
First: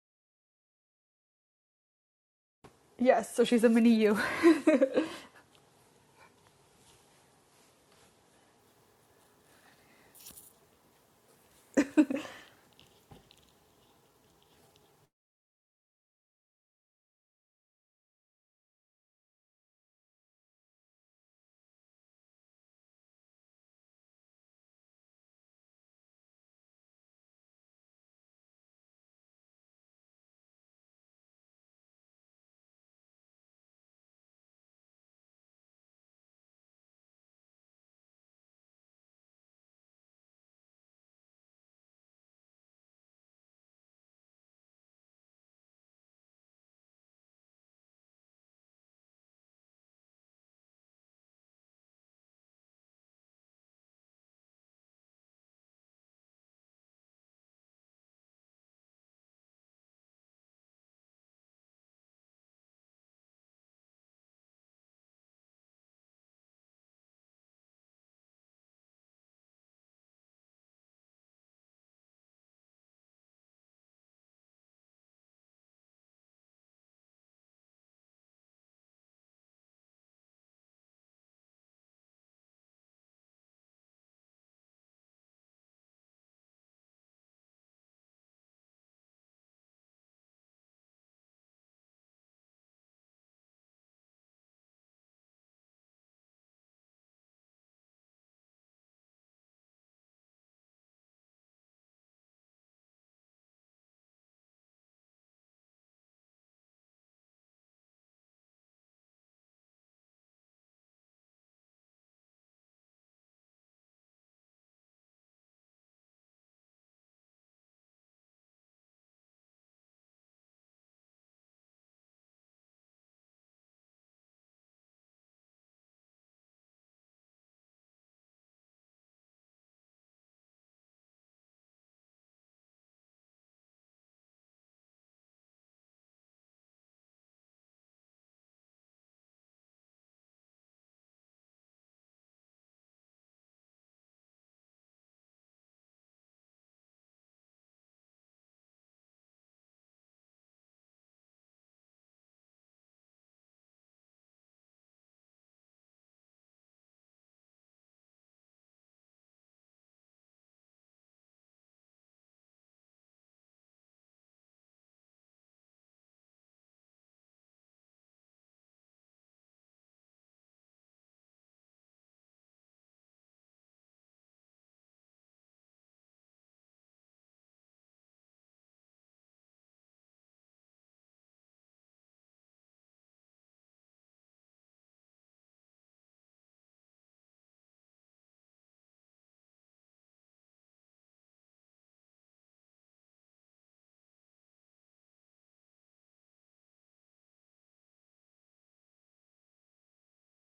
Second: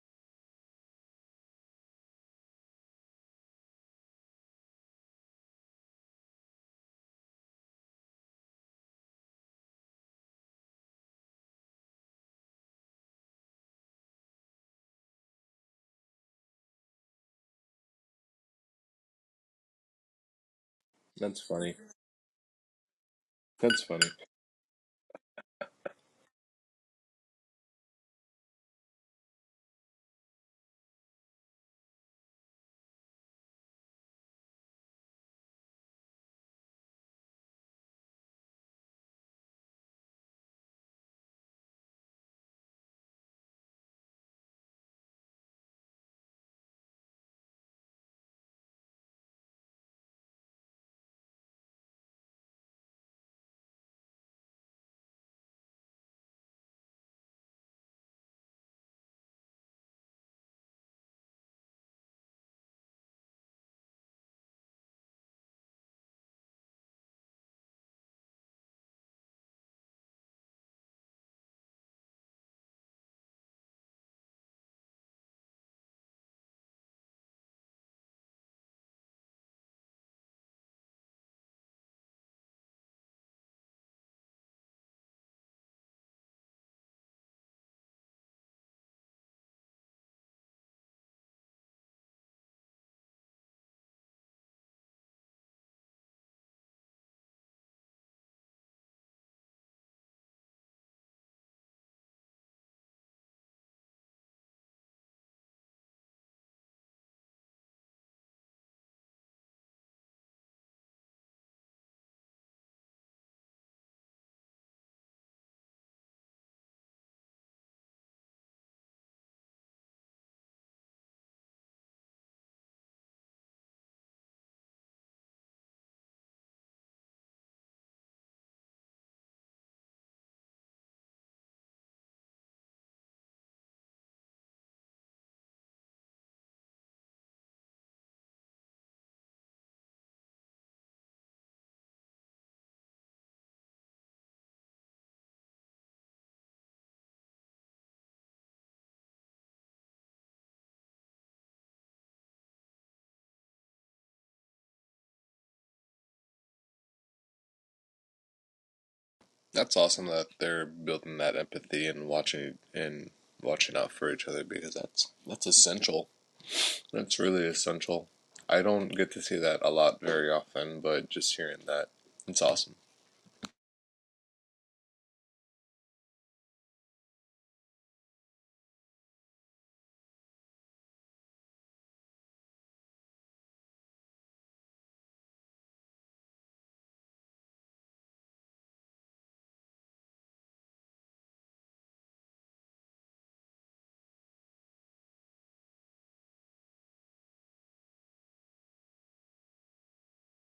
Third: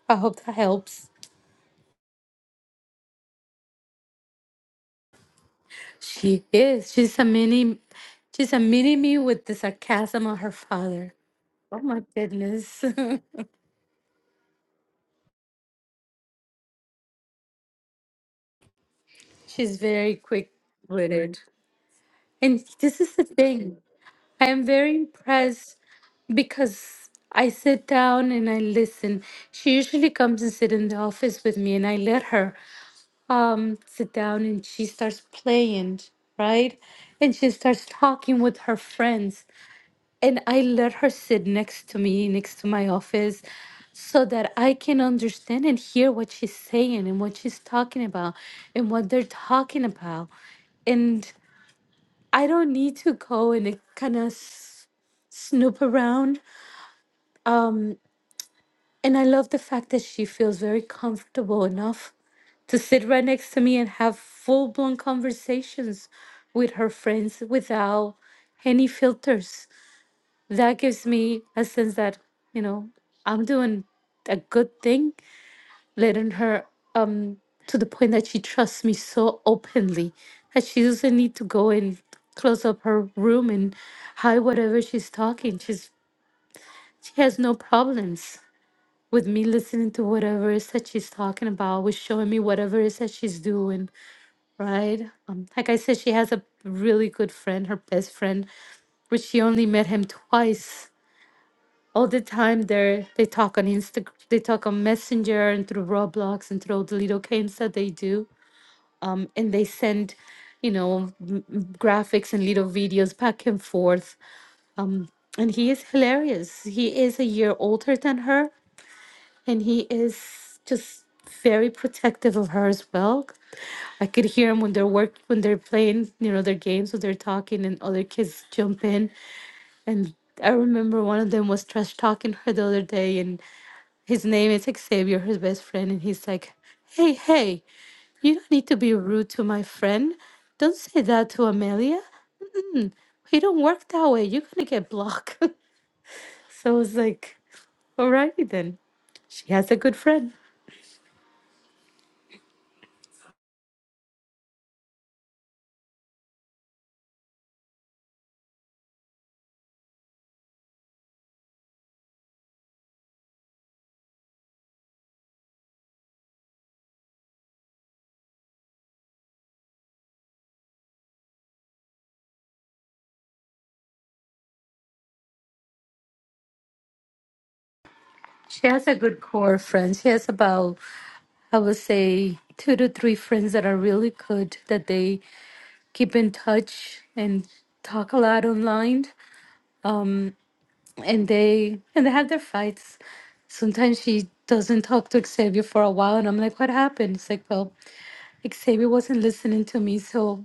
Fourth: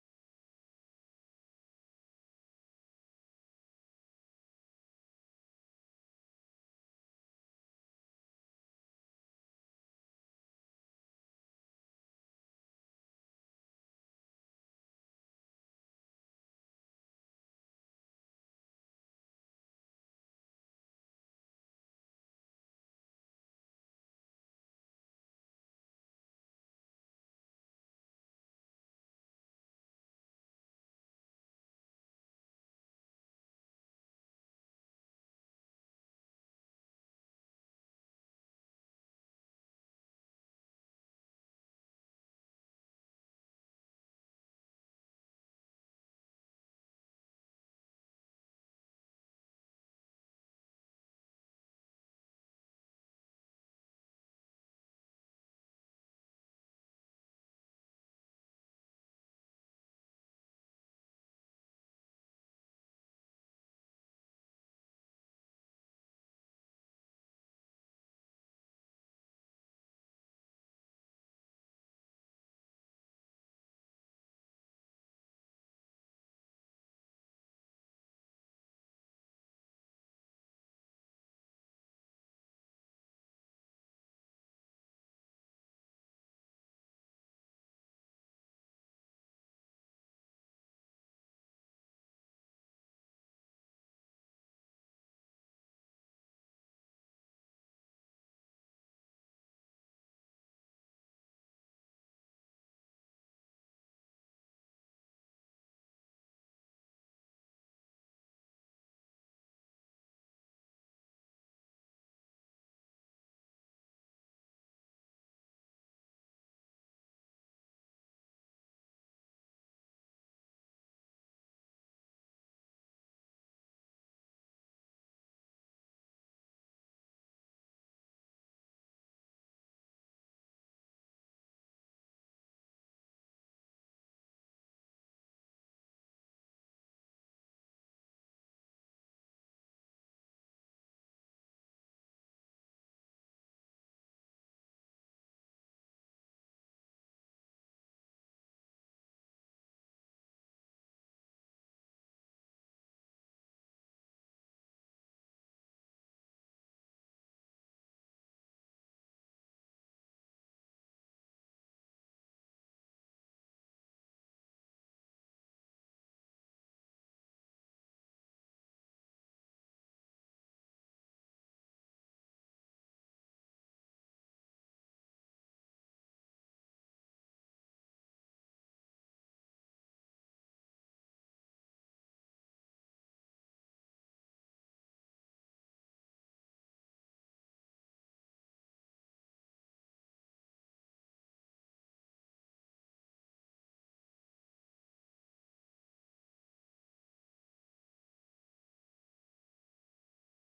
I hope that helps. yes so she's a mini you She is. She's a mini. She's a mini me with the sarcasm of her father. Oh my goodness. she's very quick witted. That's funny. And this is the thing. That's funny. I am very impressed because I sit down and I listen. She usually comes and sit in the office with me, and I let her um, sit down, and she starts playing, right? And she starts talking with her friends, and I let her sit next to me, next to my office, so that I can understand and hear what she's saying and what she's talking about and what they're talking about. and. I don't need to go and kind of s- snoop around. And I love the fact that she feels very comfortable enough to sit right next to me and have full blown conversations with her friends without any filters. That gives me a sense that, you know, I'm doing a good thing, letting her um to the point that she trusts me so openly that she doesn't need to go and close up her room and hide whatever she's talking. She's She has no problems with me listening to whatever it is that she's talking about, with showing me whatever it is that she's doing, right? Um, like I said, she has a really good friend, her best friend, which she only met him twice. All the time they they talk on Insta, they talk on Messenger and through Roblox and through all the little games that they do. Um, and they send, you know, m- m- graphics and little videos back and forth. And he is hilarious. He is a year older than her, and he is just very protective of her as well. I could hear him when they're work when they're playing, you know, their games when they're talking and other kids jump in. And I remember one of them was trash talking her the other day and his name is like, Xavier, his best friend, and he's like, Hey, hey, you don't need to be rude to my friend. Don't say that to Amelia. We don't work that way. You're gonna get blocked. so I was like, Alrighty then. She has a good friend. That's awesome that they're building that empathy and watching and watching out for each other because that's that's essential That's really essential. I don't get to see that a lot very often, but just hearing that, it's awesome. She has a good core of friends. She has about, I would say, two to three friends that are really good that they keep in touch and talk a lot online. Um, and they and they have their fights. Sometimes she doesn't talk to Xavier for a while, and I'm like, "What happened?" It's like, "Well, like, Xavier wasn't listening to me, so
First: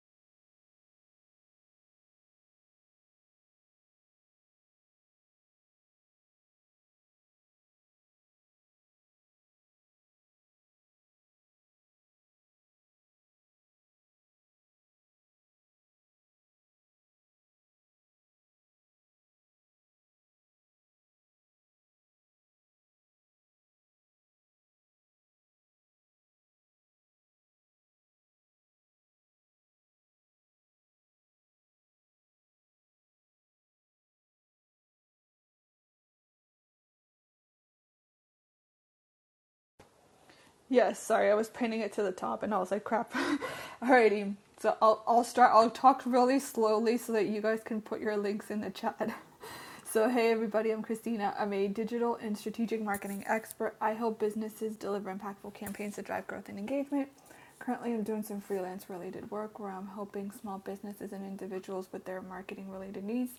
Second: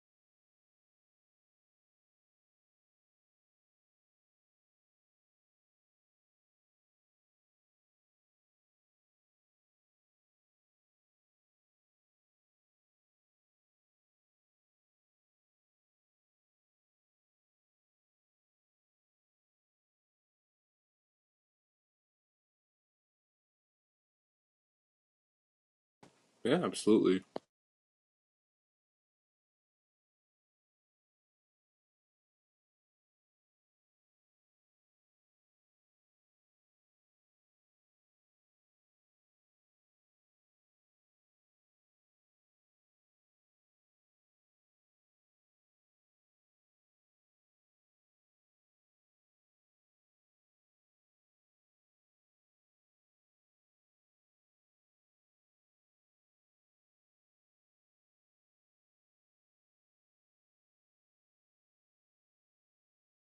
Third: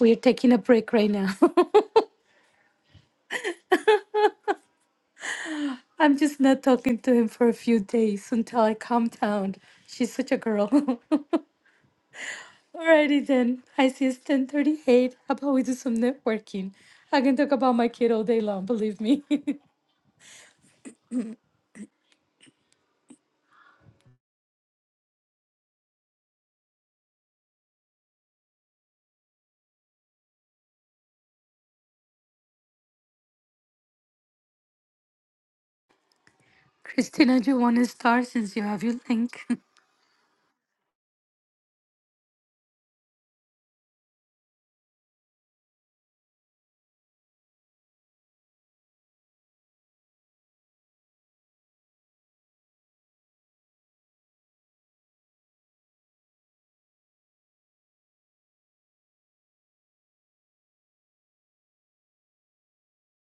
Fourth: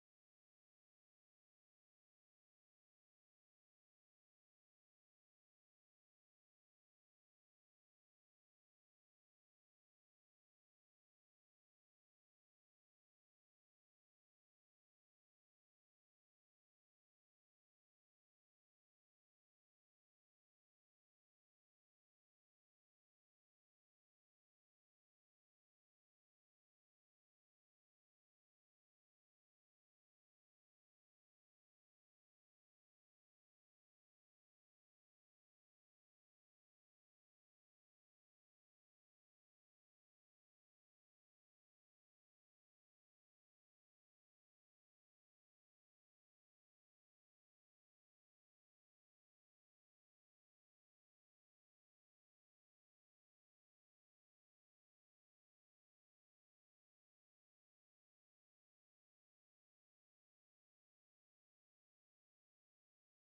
we're taking a break right now. I'm just not talking to him for a few days until I calm down." She's such a girl. Alrighty then. I see it's 1038. How about we do some networking? I can talk about my kid all day long, believe me. Yeah, absolutely. Christina, do you want to start since you have your link? Yes, sorry, I was pinning it to the top and I was like, crap. Alrighty, so I'll, I'll start, I'll talk really slowly so that you guys can put your links in the chat. So, hey everybody, I'm Christina. I'm a digital and strategic marketing expert. I help businesses deliver impactful campaigns to drive growth and engagement. Currently, I'm doing some freelance related work where I'm helping small businesses and individuals with their marketing related needs.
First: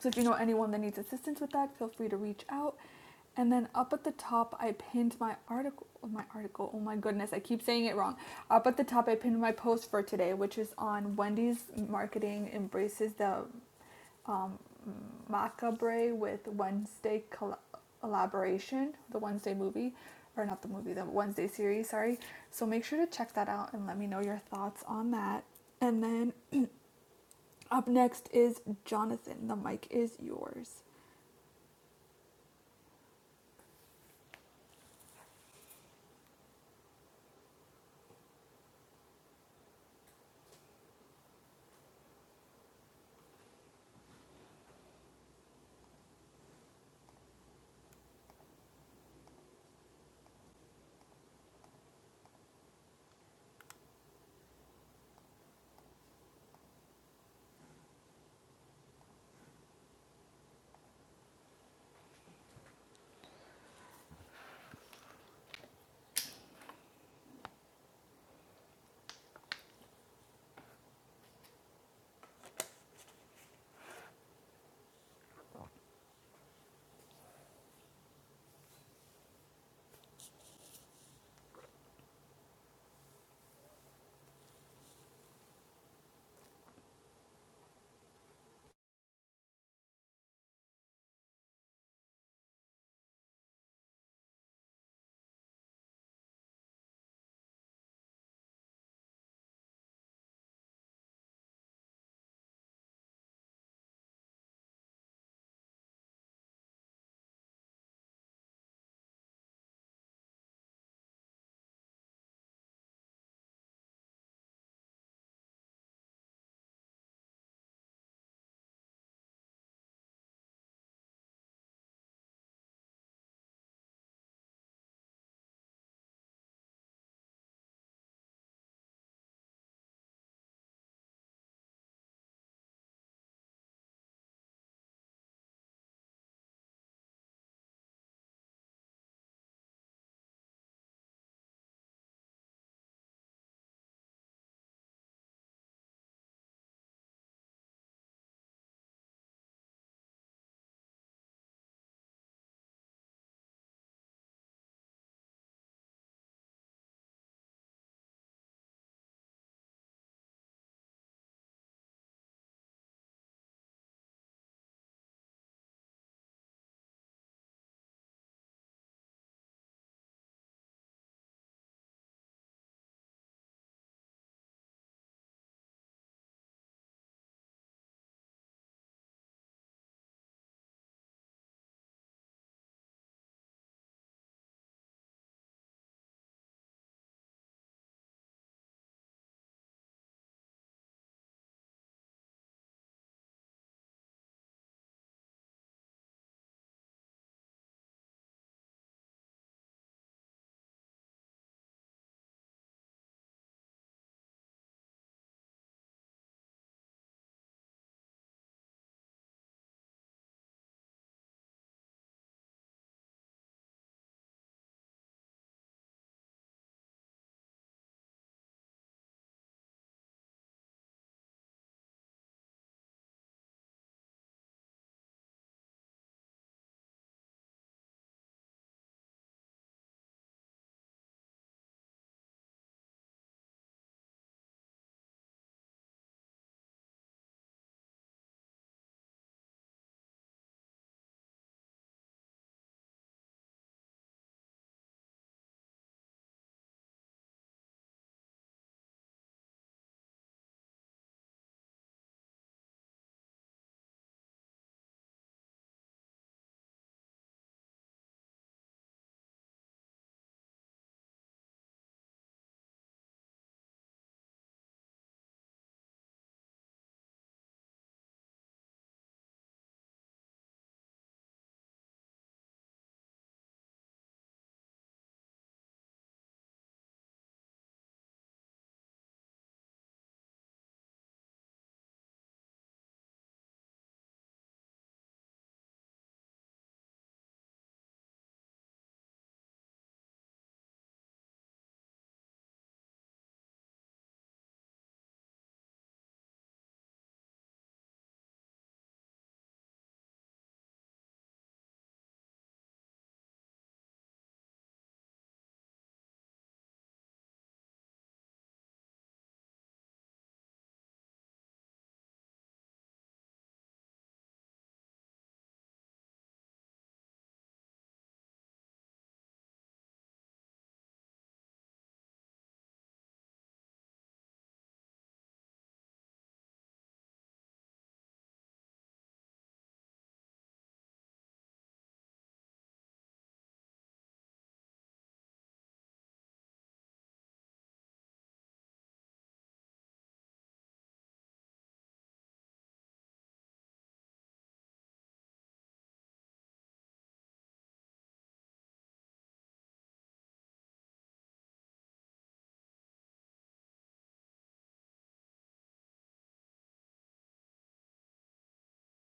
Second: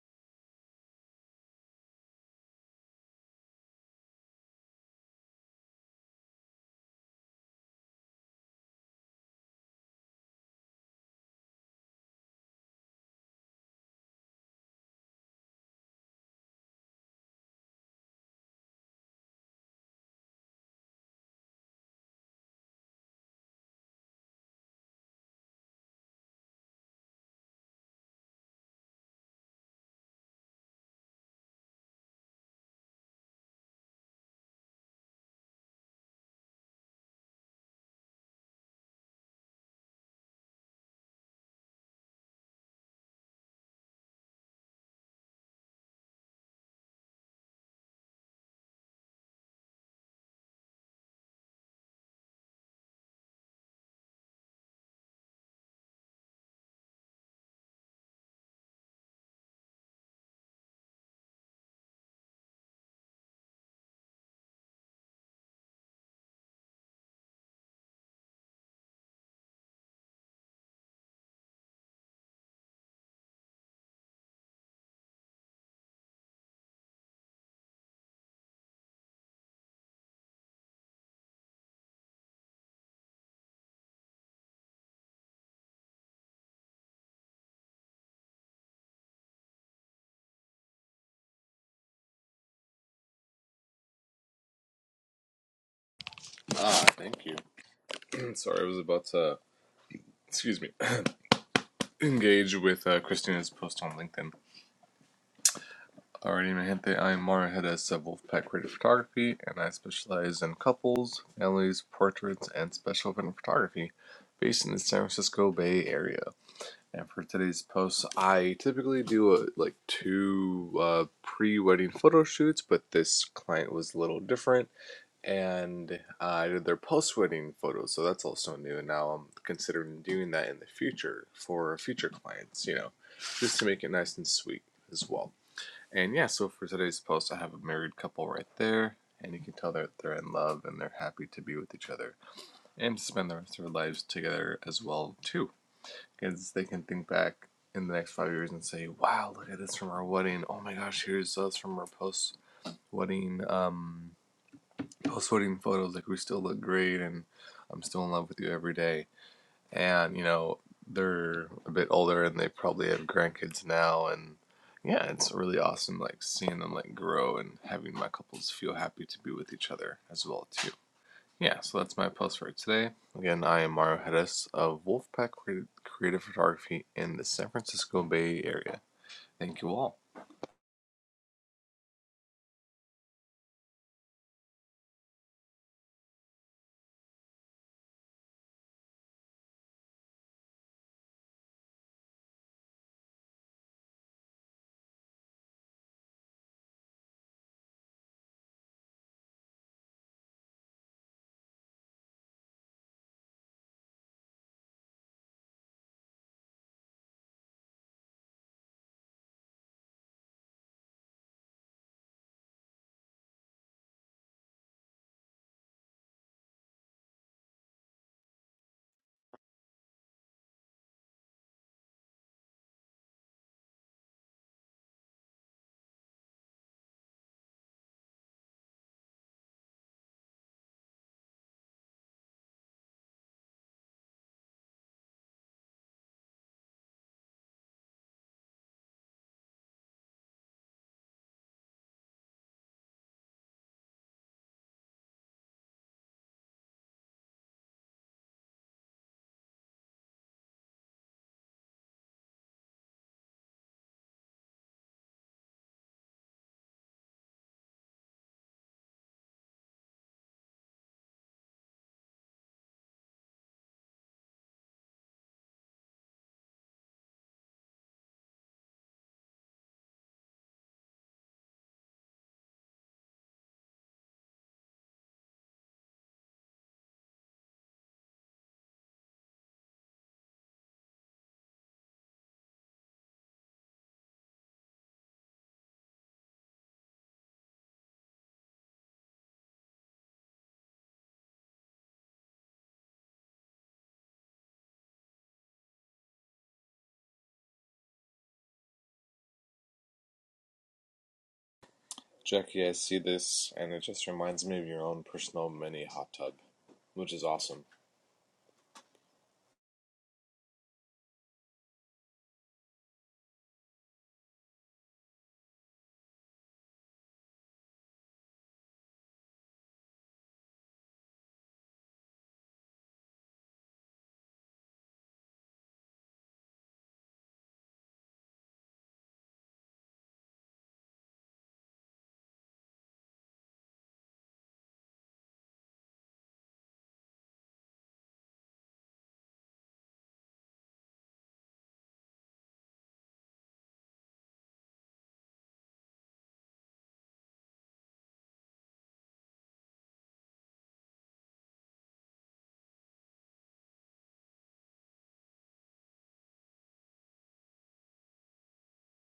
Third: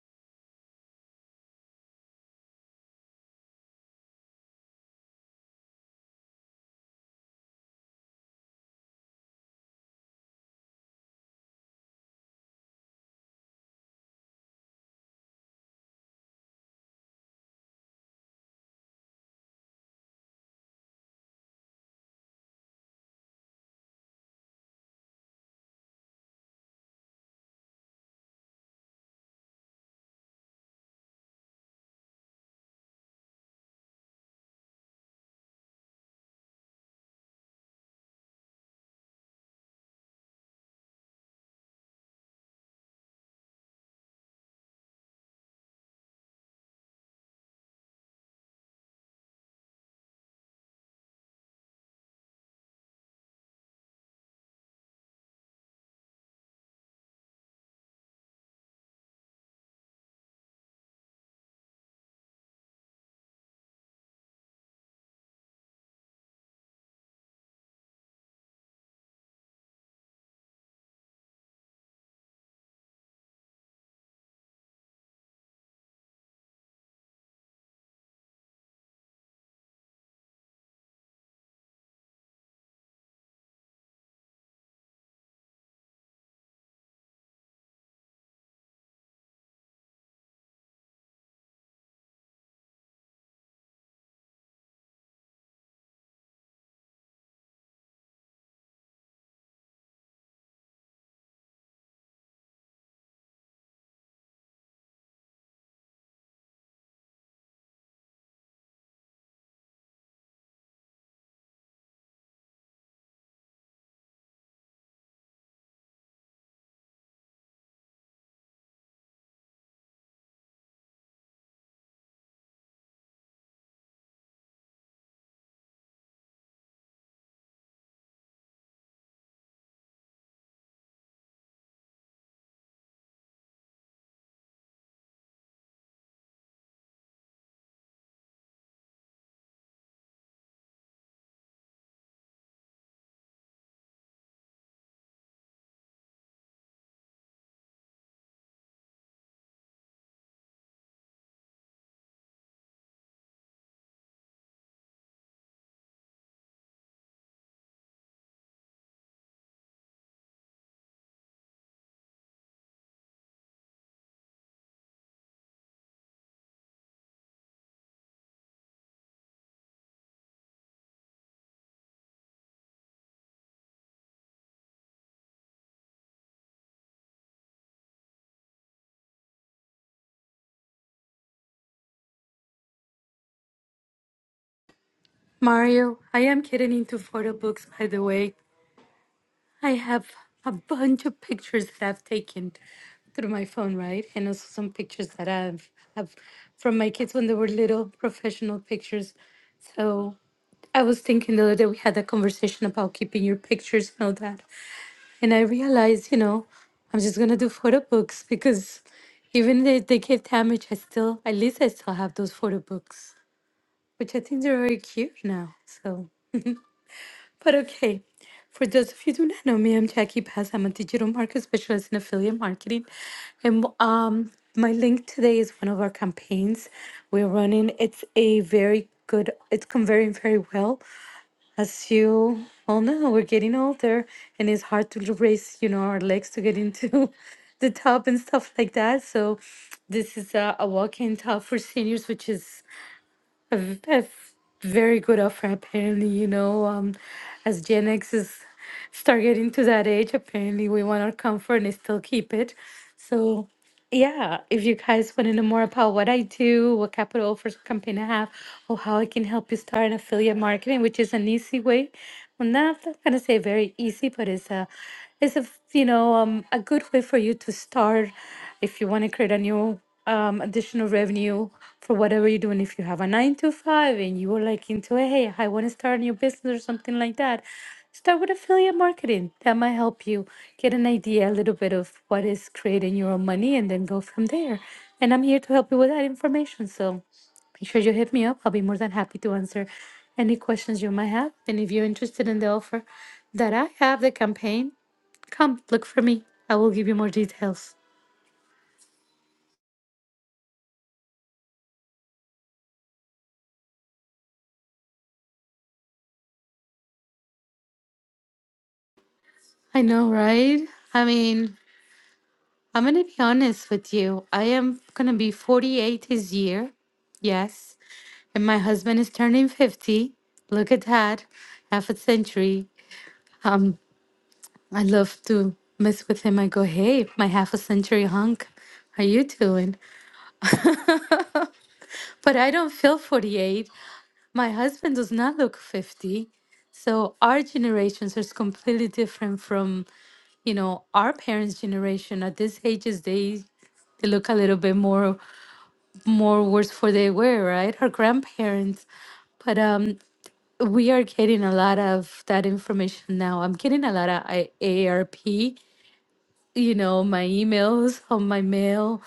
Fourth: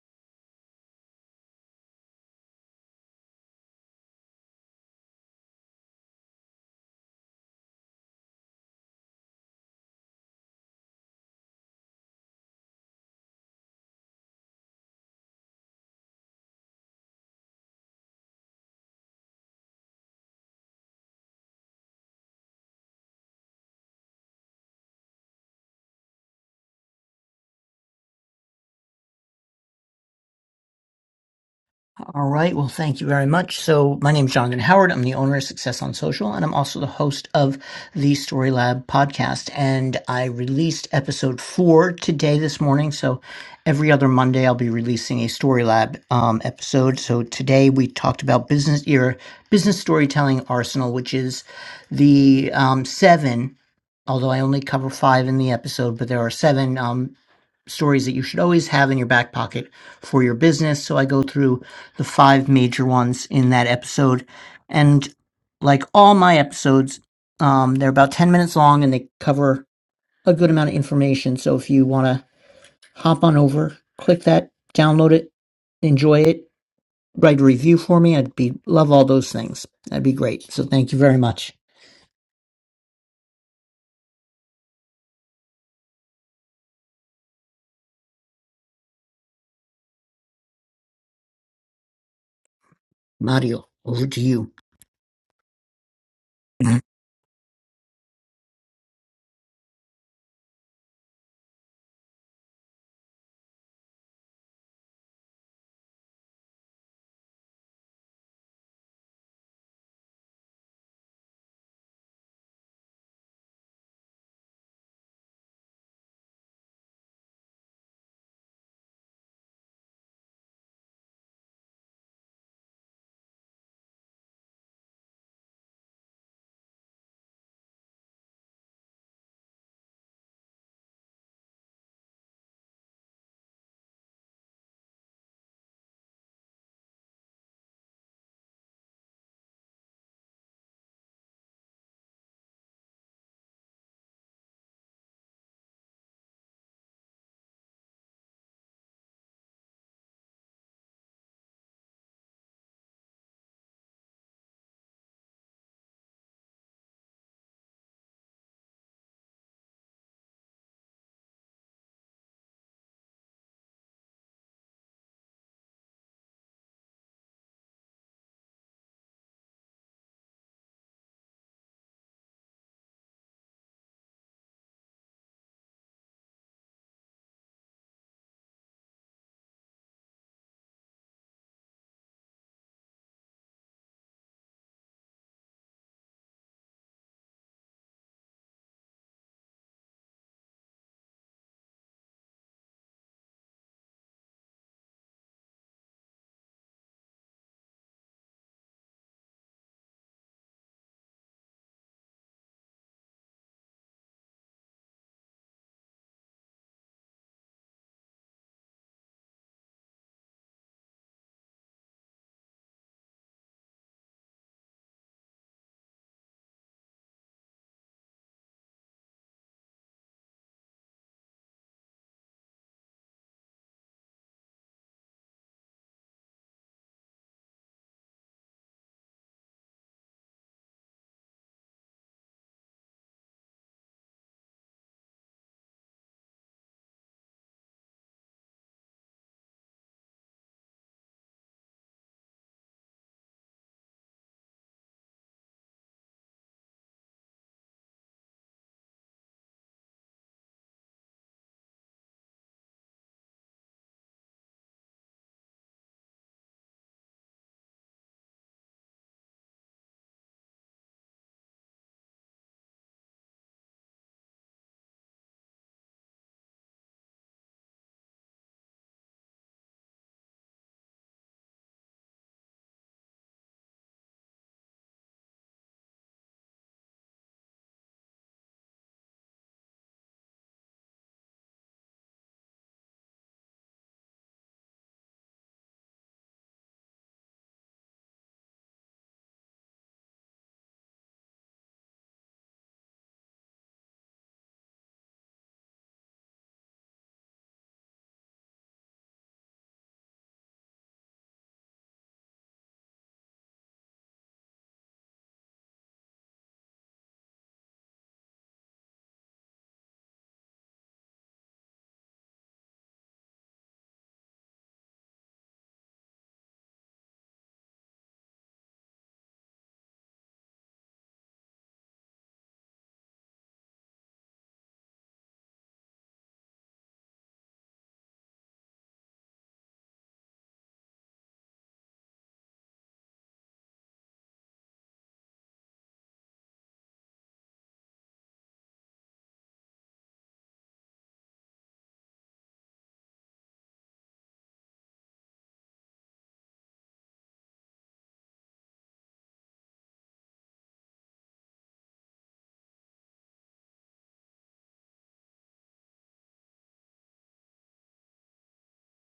So, if you know anyone that needs assistance with that, feel free to reach out. And then up at the top, I pinned my article. My article. Oh my goodness, I keep saying it wrong. Up at the top, I pinned my post for today, which is on Wendy's marketing embraces the um, macabre with Wednesday colla- collaboration, the Wednesday movie, or not the movie, the Wednesday series. Sorry. So make sure to check that out and let me know your thoughts on that. And then up next is Jonathan. The mic is yours. All right. Well, thank you very much. So my name is Jonathan Howard. I'm the owner of Success on Social, and I'm also the host of the Story Lab podcast. And I released episode four today, this morning. So every other Monday, I'll be releasing a Story Lab um, episode. So today we talked about business your business storytelling arsenal, which is the um, seven although I only cover five in the episode, but there are seven um, stories that you should always have in your back pocket for your business. So I go through the five major ones in that episode. And like all my episodes, um, they're about 10 minutes long and they cover a good amount of information. So if you want to hop on over, click that, download it, enjoy it, write a review for me, I'd be love all those things. That'd be great. So thank you very much. Mario, over to you. Ah, thank you. Sorry, I was about to, excuse me, engage with uh, Christina's post on LinkedIn. Alrighty, my gente, I am Mara Hedes of Wolfpack Creative Photography, and I specialize in couples, families, portraits, and special event photography based in the San Francisco Bay Area. And for today's post, I typically do a, like two uh, pre-wedding photo shoots, but this client was a little different, and uh, I did their post-wedding photos, so that's also new. And now I'm considering doing that in the future for future clients, you know, just to make it nice and sweet as well. And yeah, so for today's post, I have a married couple right there, and you can tell that they're in love and they're happy to be with each other and spend the rest of their lives together as well too because they can think back in the next five years and say, "Wow, look at this from our wedding. Oh my gosh, here's us from our post wedding um post wedding photos. Like we still look great, and I'm still in love with you every day." And you know they're a bit older and they probably have grandkids now, and yeah, it's really awesome like seeing them like grow and having my couples feel happy to be with each other as well too. Yeah, so that's my post for today. Again, I am Mario Hedges of Wolfpack Creative Photography in the San Francisco Bay Area. Thank you all. Mario, I am getting into photo books, by the way. I have a bunch of pictures that I've taken through my phone, right? And also some pictures that I've have from my kids when they were little, professional pictures. So I was thinking the other day we had a conversation about keeping your pictures and all that. And I realized, you know, I'm just gonna do photo books because even if they get damaged, I still at least I still have those photo books, which I think they're very cute now. So, but okay. For those of you who do not know me, I'm Jackie Paz. I'm a digital market specialist in affiliate marketing, and um, my link today is one of our campaigns we're running. It's a very good. It's come very very well as you all know, we're getting older and it's hard to raise, you know, our legs to get into the tub and stuff like that. So this is a, a walk-in tub for seniors, which is a, v- a f- very good offer apparently you know um as gen x is start getting to that age apparently we want our comfort and still keep it so yeah if you guys want to know more about what i do what capital offers campaign i have or how i can help you start an affiliate marketing which is an easy way well not, i'm not gonna say very easy but it's a it's a you know um, a good way for you to start if you want to create a new um, additional revenue for whatever you're doing. If you have a nine to five and you are like into it, hey, I want to start a new business or something like that, start with affiliate marketing. That might help you get an idea a little bit of what is creating your own money and then go from there. And I'm here to help you with that information. So make sure you hit me up. I'll be more than happy to answer any questions you might have. And if you're interested in the offer that I have, the campaign, come look for me. I will give you more details. Jackie, I see this, and it just reminds me of your own personal mini hot tub, which is awesome. I know, right? I mean, I'm going to be honest with you. I am going to be 48 this year. Yes. And my husband is turning 50. Look at that. Half a century. Um, I love to mess with him. I go, hey, my half a century hunk. How you doing? But I don't feel 48. My husband does not look 50. So our generations are completely different from, you know, our parents' generation. At this ages, they they look a little bit more more worse for they were, right? Her grandparents. But um, we are getting a lot of that information now. I'm getting a lot of I- ARP, you know, my emails on my mail.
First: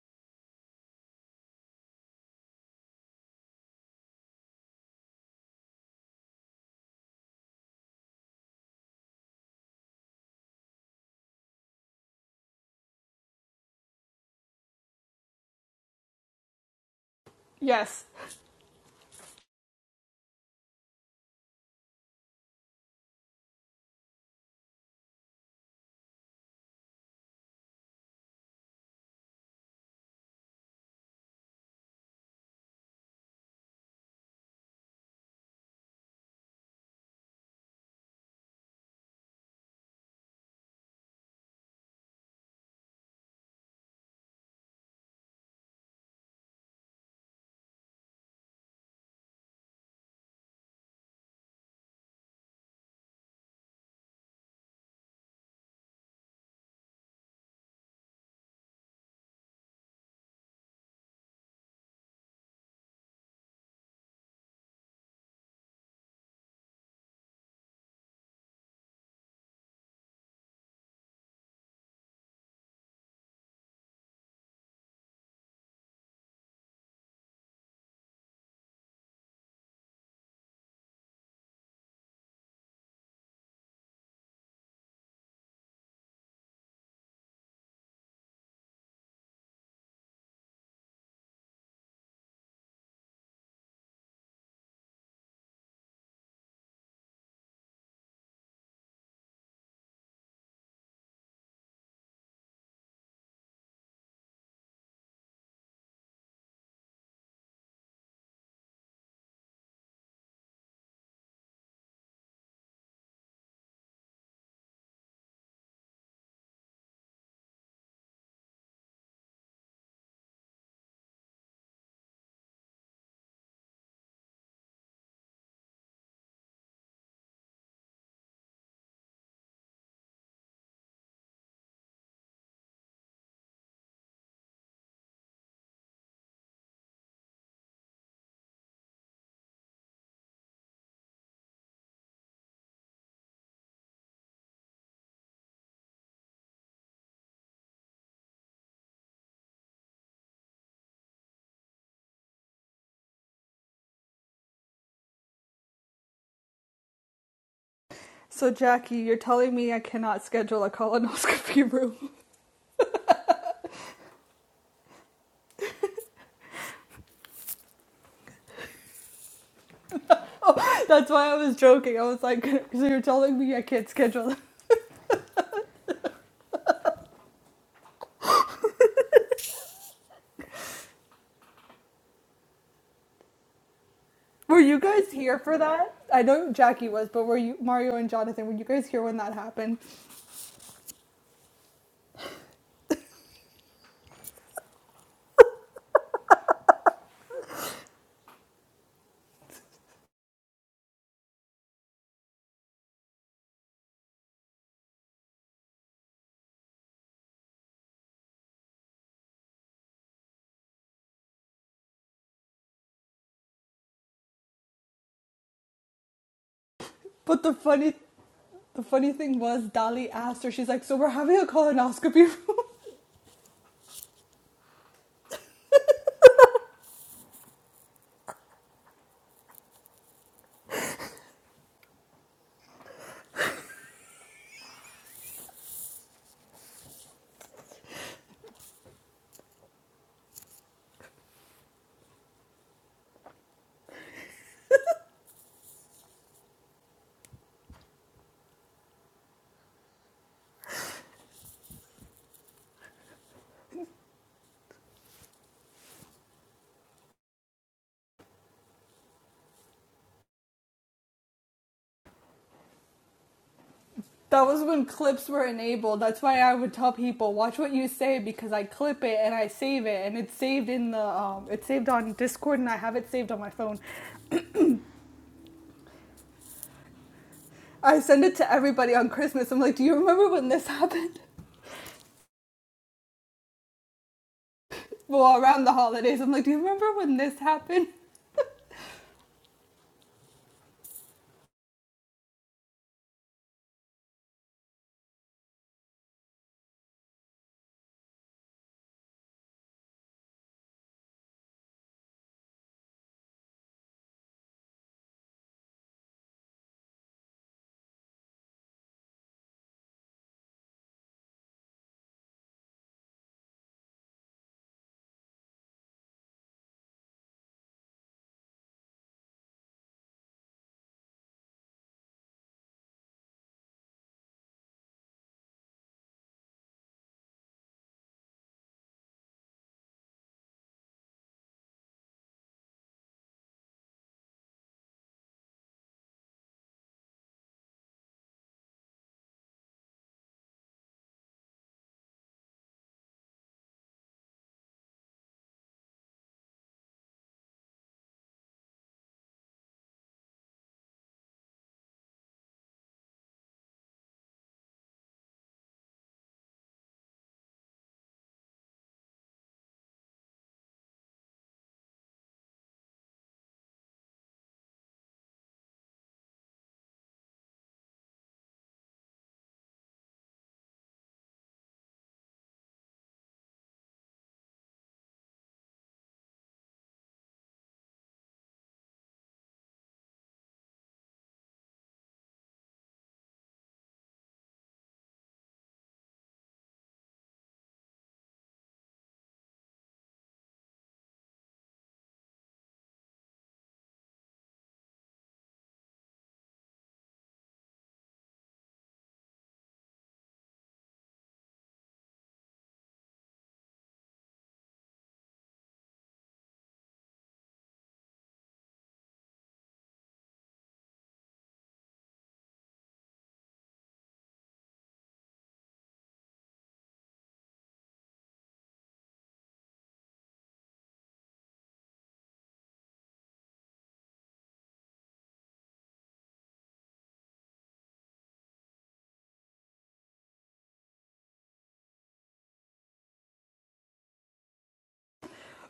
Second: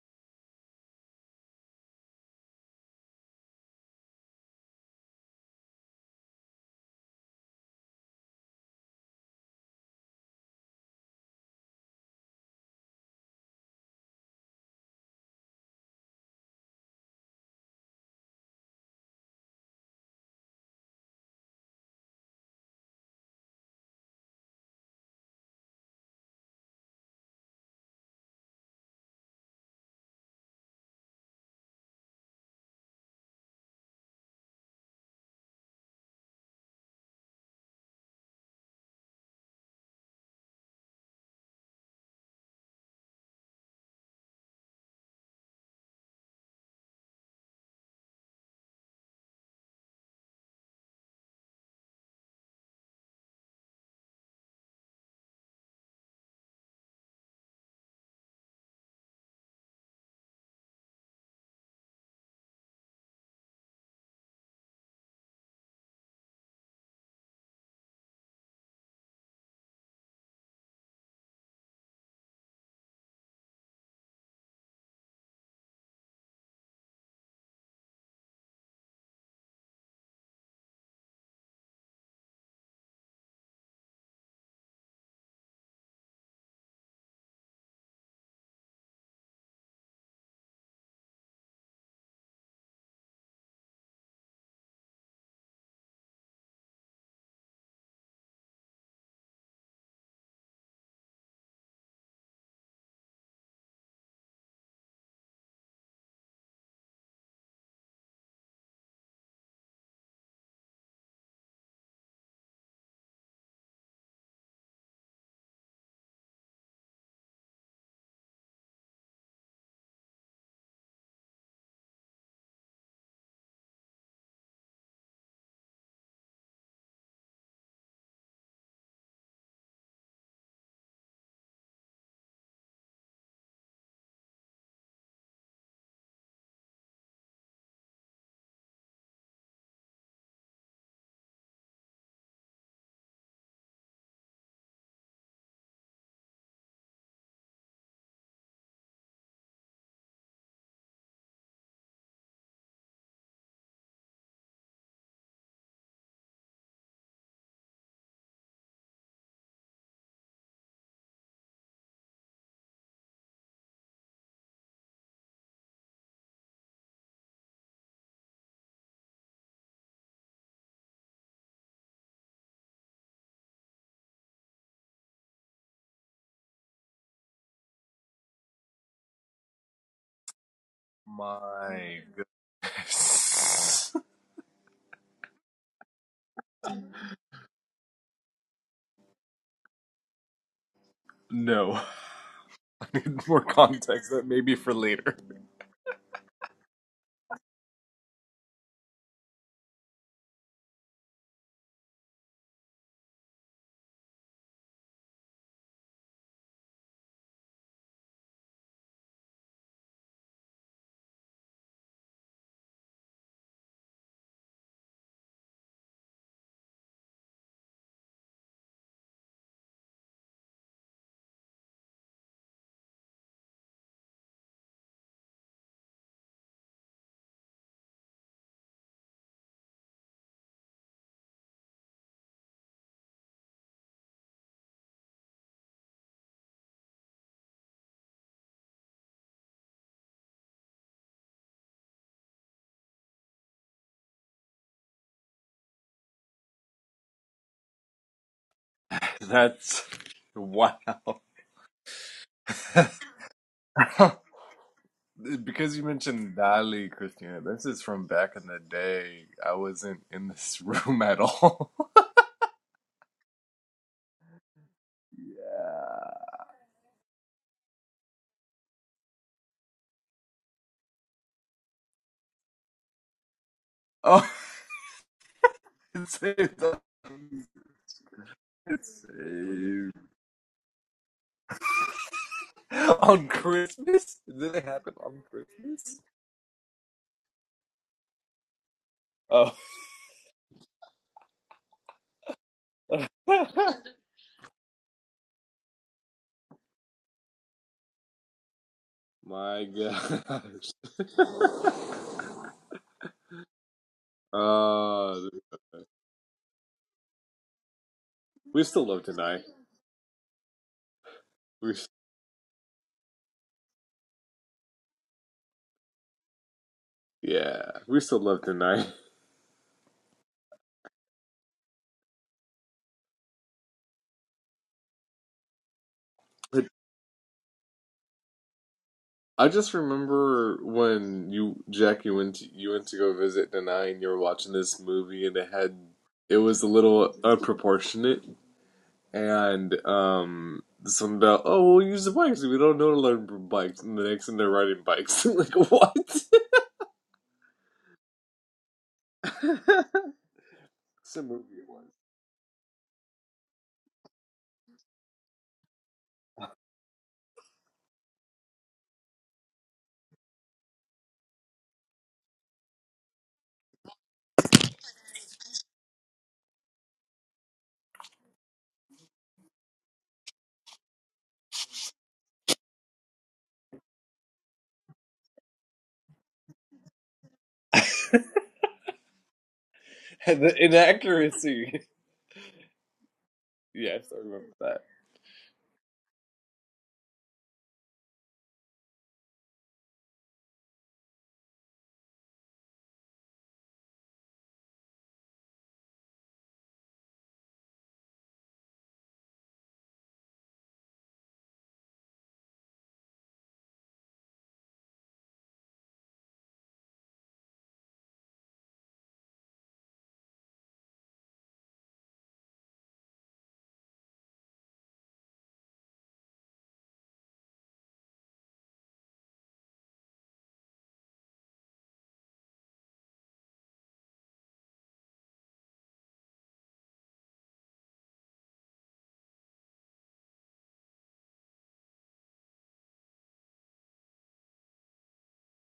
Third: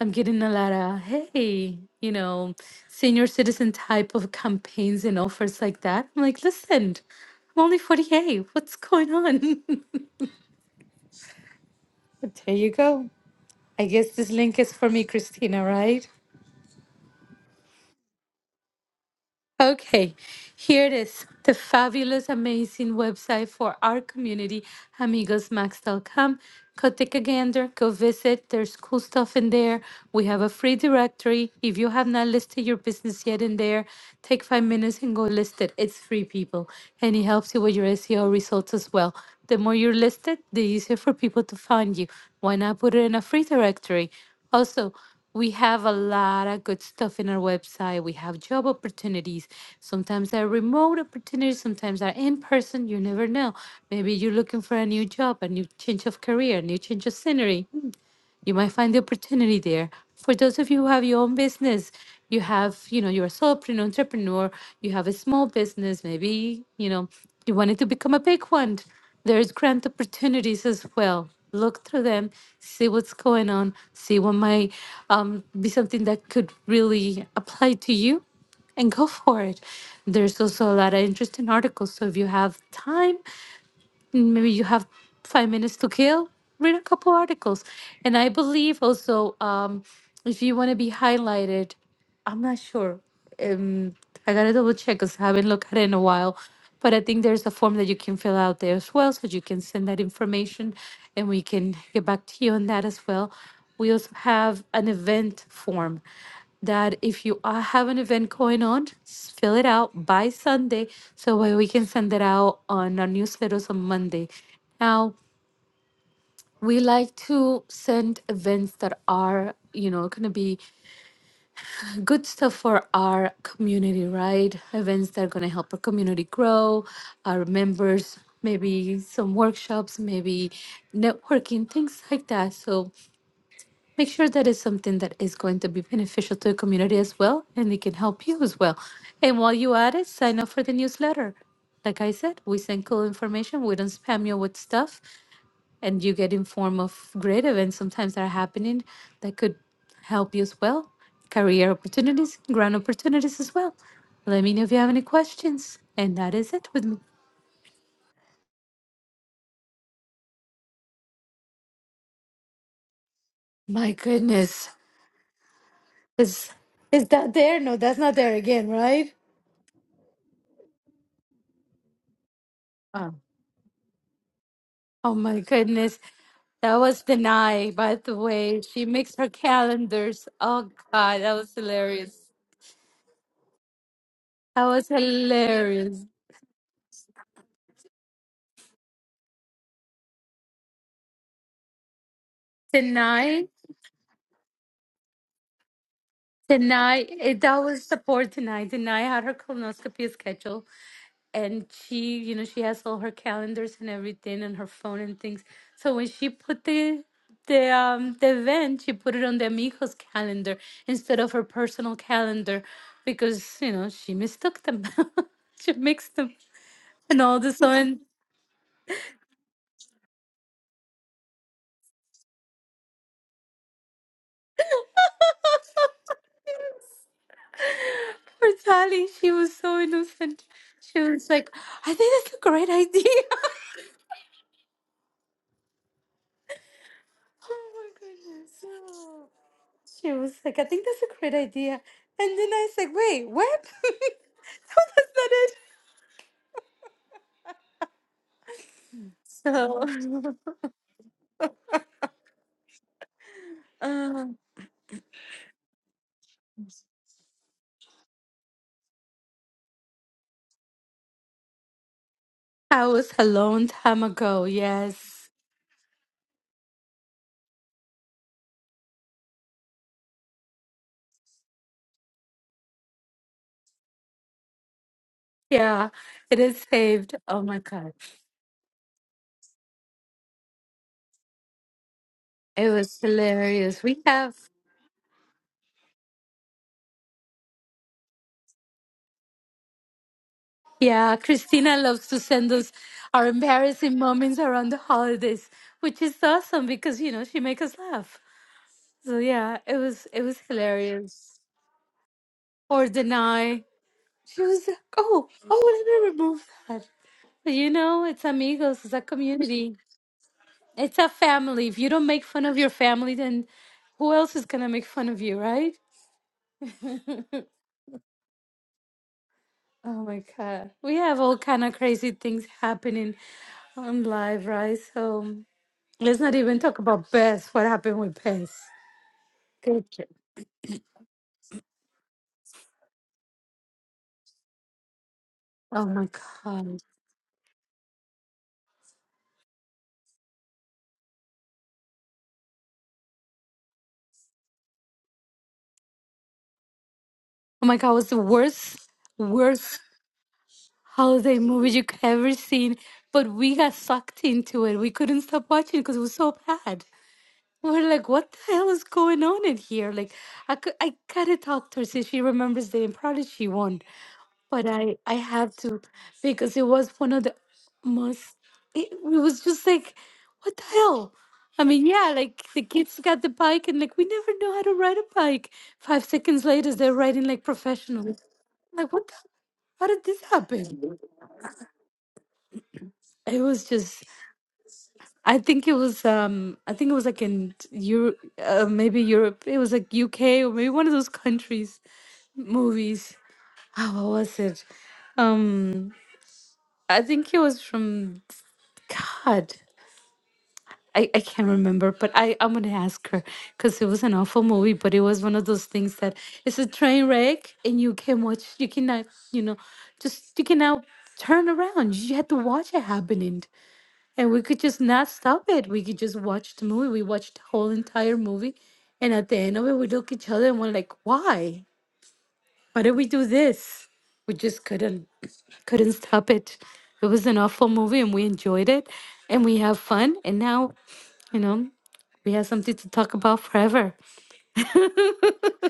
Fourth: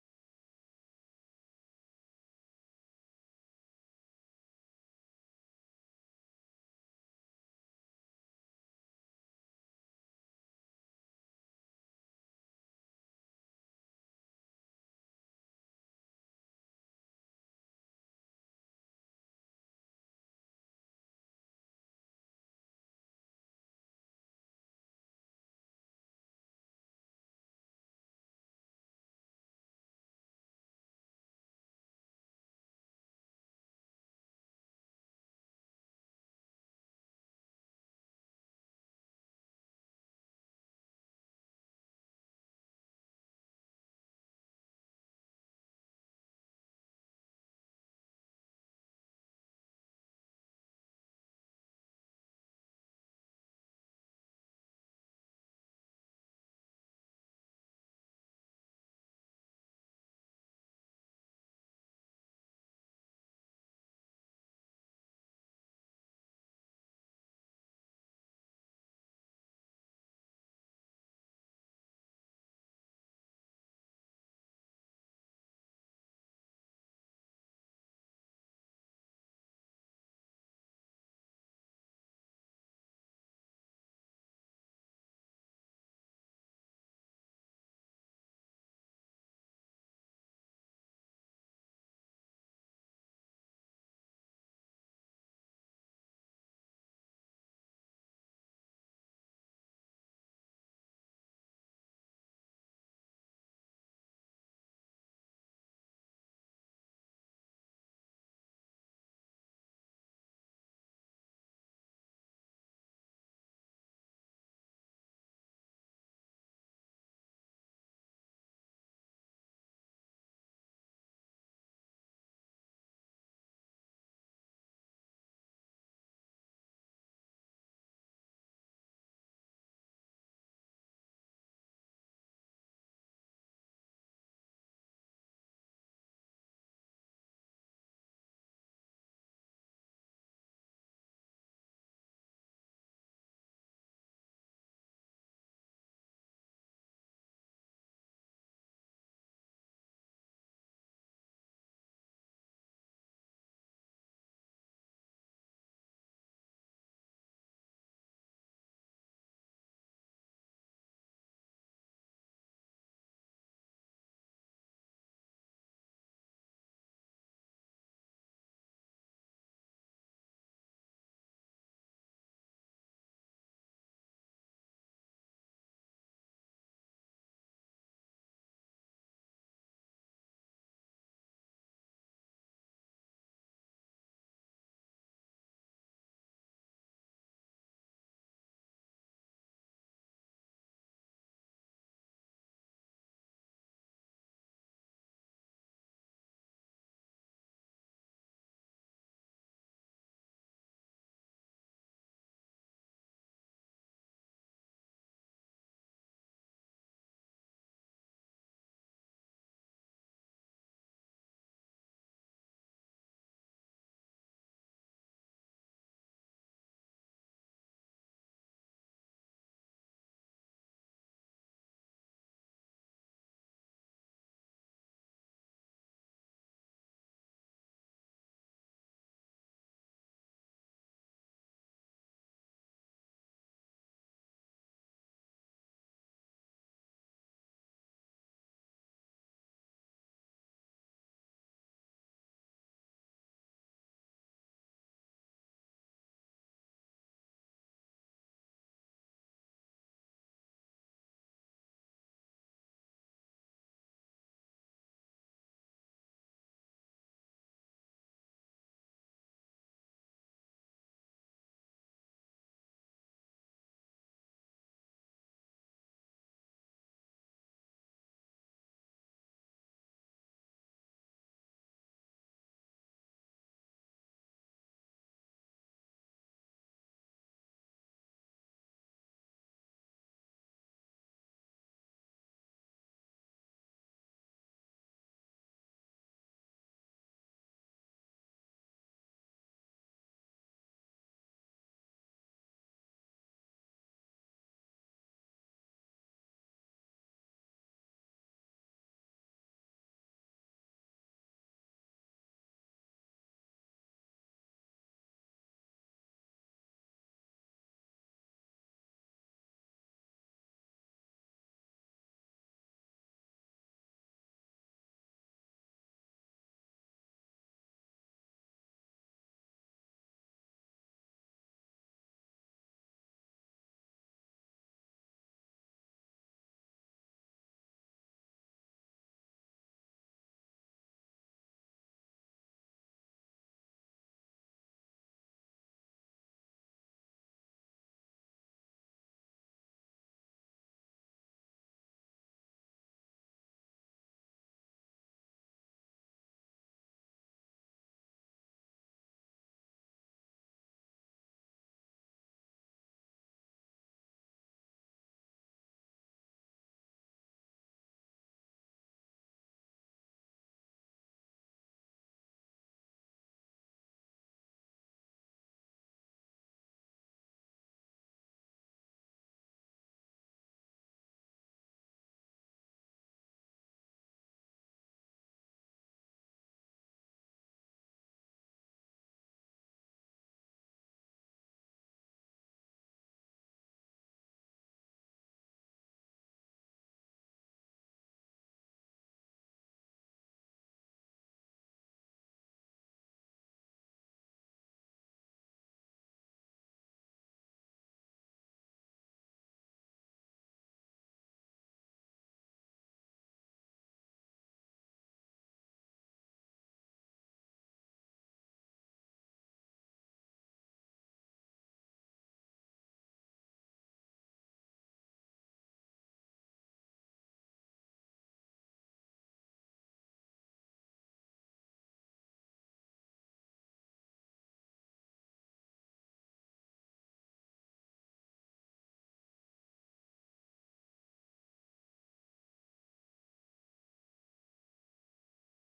I'm getting a lot of, hey, you know, senior citizen type of campaigns and offers like that. I'm like, listen, I'm only 48. What's going on? But there you go. I guess this link is for me, Christina, right? Yes. Okay, here it is the fabulous, amazing website for our community, amigosmax.com. Go take a gander, go visit. There's cool stuff in there. We have a free directory. If you have not listed your business yet in there, take five minutes and go list it. It's free, people, and it helps you with your SEO results as well. The more you're listed, the easier for people to find you. Why not put it in a free directory? Also, we have a lot of good stuff in our website. We have job opportunities. Sometimes they're remote opportunities, sometimes they're in person. You never know. Maybe you're looking for a new job, a new change of career, a new change of scenery you might find the opportunity there. For those of you who have your own business, you have, you know, you're a solopreneur, entrepreneur, you have a small business, maybe, you know, you wanted to become a big one. There's grant opportunities as well. Look through them, see what's going on, see what might um, be something that could really apply to you and go for it. There's also a lot of interesting articles. So if you have time, maybe you have five minutes to kill read a couple articles and i believe also um, if you want to be highlighted I'm not sure. Um, I gotta double check because I haven't looked at it in a while. But I think there's a form that you can fill out there as well, so you can send that information, and we can get back to you on that as well. We also have an event form that if you are, have an event going on, s- fill it out by Sunday, so way we can send it out on our newsletters on Monday. Now, we like to send events that are, you know, going to be good stuff for our community, right? Events that are going to help our community grow, our members, maybe some workshops, maybe networking, things like that. So make sure that it's something that is going to be beneficial to the community as well, and it can help you as well. And while you at it, sign up for the newsletter. Like I said, we send cool information. We don't spam you with stuff and you get informed of great events sometimes that are happening that could help you as well. Career opportunities, grant opportunities as well. Let me know if you have any questions. And that is it with me. So, Jackie, you're telling me I cannot schedule a colonoscopy room. My goodness. Is is that there? No, that's not there again, right? That's why I was joking. I was like, so you're Oh, telling me I can't schedule. that? oh my goodness. That was denied, by the way. She makes her calendars. Oh God, that was My hilarious. goodness. Were That you was guys here for that? hilarious. I know Jackie was, but were you Mario and Jonathan? Were you guys here when that happened? no, I need more Deny? context. That maybe for later. Tonight, it, that was the board tonight. Tonight had her colonoscopy schedule, and she, you know, she has all her calendars and everything, and her phone and things. So when she put the the um the event, she put it on the amigos calendar instead of her personal calendar, because you know she mistook them, she mixed them, and all But of the a funny, sudden, the funny thing was, Dali asked her. She's like, "So we're having a colonoscopy room." poor Tali, she was so innocent. She was like, "I think that's a great idea." Oh my goodness. Oh. She was like, I think that's a great idea. And then I said, wait, what? no, that's not That's it. So wow. uh, because you mentioned Dali, Christina, this is from back in the day. I wasn't in this room at all. I was a long time That ago. was when clips Yes. were enabled. yeah. That's why I would tell people, "Watch what you say," because I clip it and I save it, and it's saved in the um, it's saved on Discord, and I have it saved on my phone. Oh, Yeah, it's it saved. is saved. Oh my God. I send it to everybody It's on Christmas. I'm like, do saved. you remember when this happened? It was on hilarious. We Christmas? have, Did it happen on Well, around the Christmas? holidays, I'm like, do you remember when this happened? Oh. yeah, Christina loves to send us our embarrassing moments around the holidays, which is awesome because, you know, she makes us laugh. So yeah, My it was, it was gosh. hilarious. Or deny. She was like, uh, "Oh, oh, I never moved that." But you know, it's we amigos, still it's a love tonight. community, it's a family. We, If you don't make fun of your family, then who else is gonna make fun of you, right? yeah, we still love tonight. Oh my God, we have all kind of crazy things happening on live, right? So let's not even talk about Bess. What happened with Bess? I just Good. remember when you Jack you went to, you went to go visit Denai and you were watching this movie and it had Oh my it was a God. little unproportionate and um some about oh we'll use the bikes we don't know to learn from bikes and the next thing they're riding bikes like what Oh my God, it was the worst, worst. It's a holiday movie movies you could ever seen, but we got sucked into it. We couldn't stop watching because it was so bad. We're like, what the hell is going on in here? Like, I could, I gotta talk to her since she remembers the Improv she won, but I, I have to because it was one of the most. It, it was just like, what the hell? I mean, yeah, like the kids got the bike, and like we never know how to ride a bike. Five seconds later, they're riding like it was professionals. Like, what? The, how did this the happen? inaccuracy It was just yes I remember that I think it was um I think it was like in Europe uh, maybe Europe it was like UK or maybe one of those countries movies oh, what was it um I think it was from God I, I can't remember but I I'm gonna ask her because it was an awful movie but it was one of those things that it's a train wreck and you can watch you cannot you know just you cannot turn around you had to watch it happening And we could just not stop it. We could just watch the movie. We watched the whole entire movie. And at the end of it, we look at each other and we're like, why? Why did we do this? We just couldn't couldn't stop it. It was an awful movie and we enjoyed it and we have fun. And now, you know, we have something to talk about forever.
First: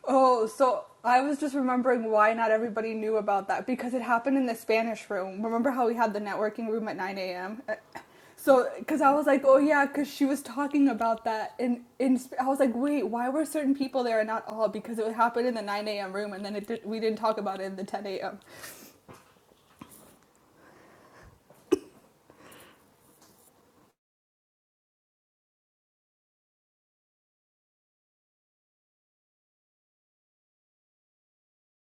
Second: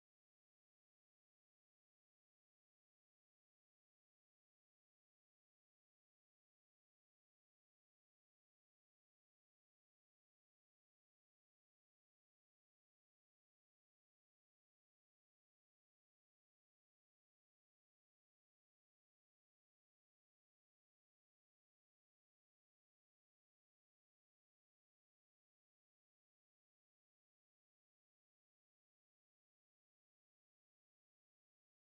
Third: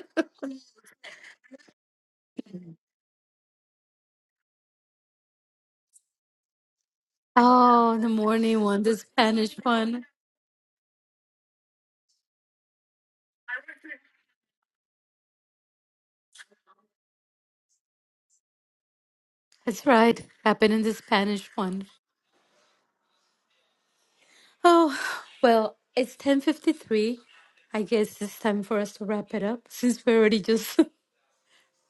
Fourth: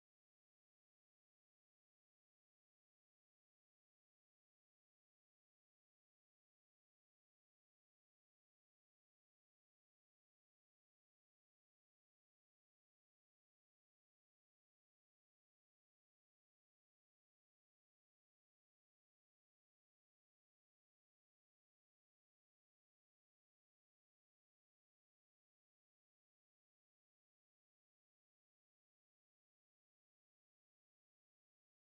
Oh, so I was just remembering why not everybody knew about that because it happened in the Spanish room. Remember how we had the networking room at 9 a.m.? oh, the morning So, one, the because I was like, Spanish oh yeah, one. because she was talking about that, and in, I was like, wait, why were certain people there and not all? Because it happened in the 9 a.m. room, and then it did, we didn't talk about it in the 10 a.m. That's right. Happened in the Spanish one. Oh, well, it's 10:53. I guess it's time for us to wrap it up since we already just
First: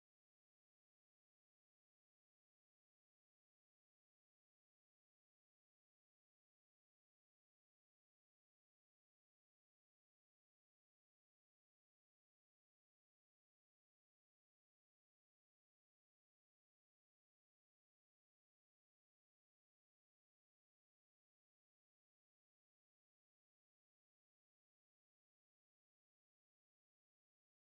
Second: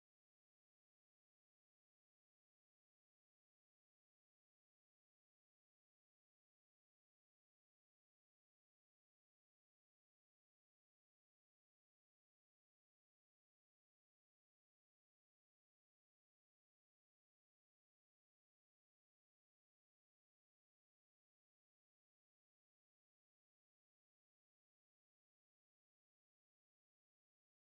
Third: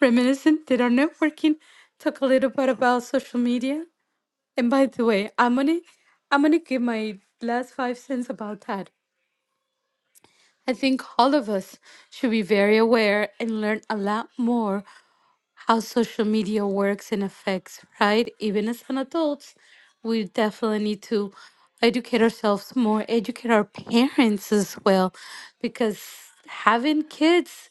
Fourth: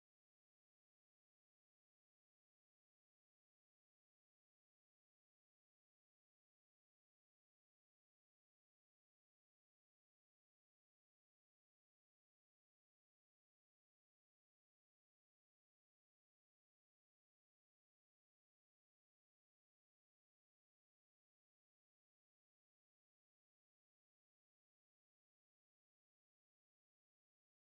reminiscent, did our networking, talk a little bit about social media. And by the way, I'm gonna I'm gonna give my last five cents about that. I think all of us should be very aware and learn a lot more how social media works and affects, right? Even as an adults, we definitely need to educate ourselves more, educate our parents as well, because having kids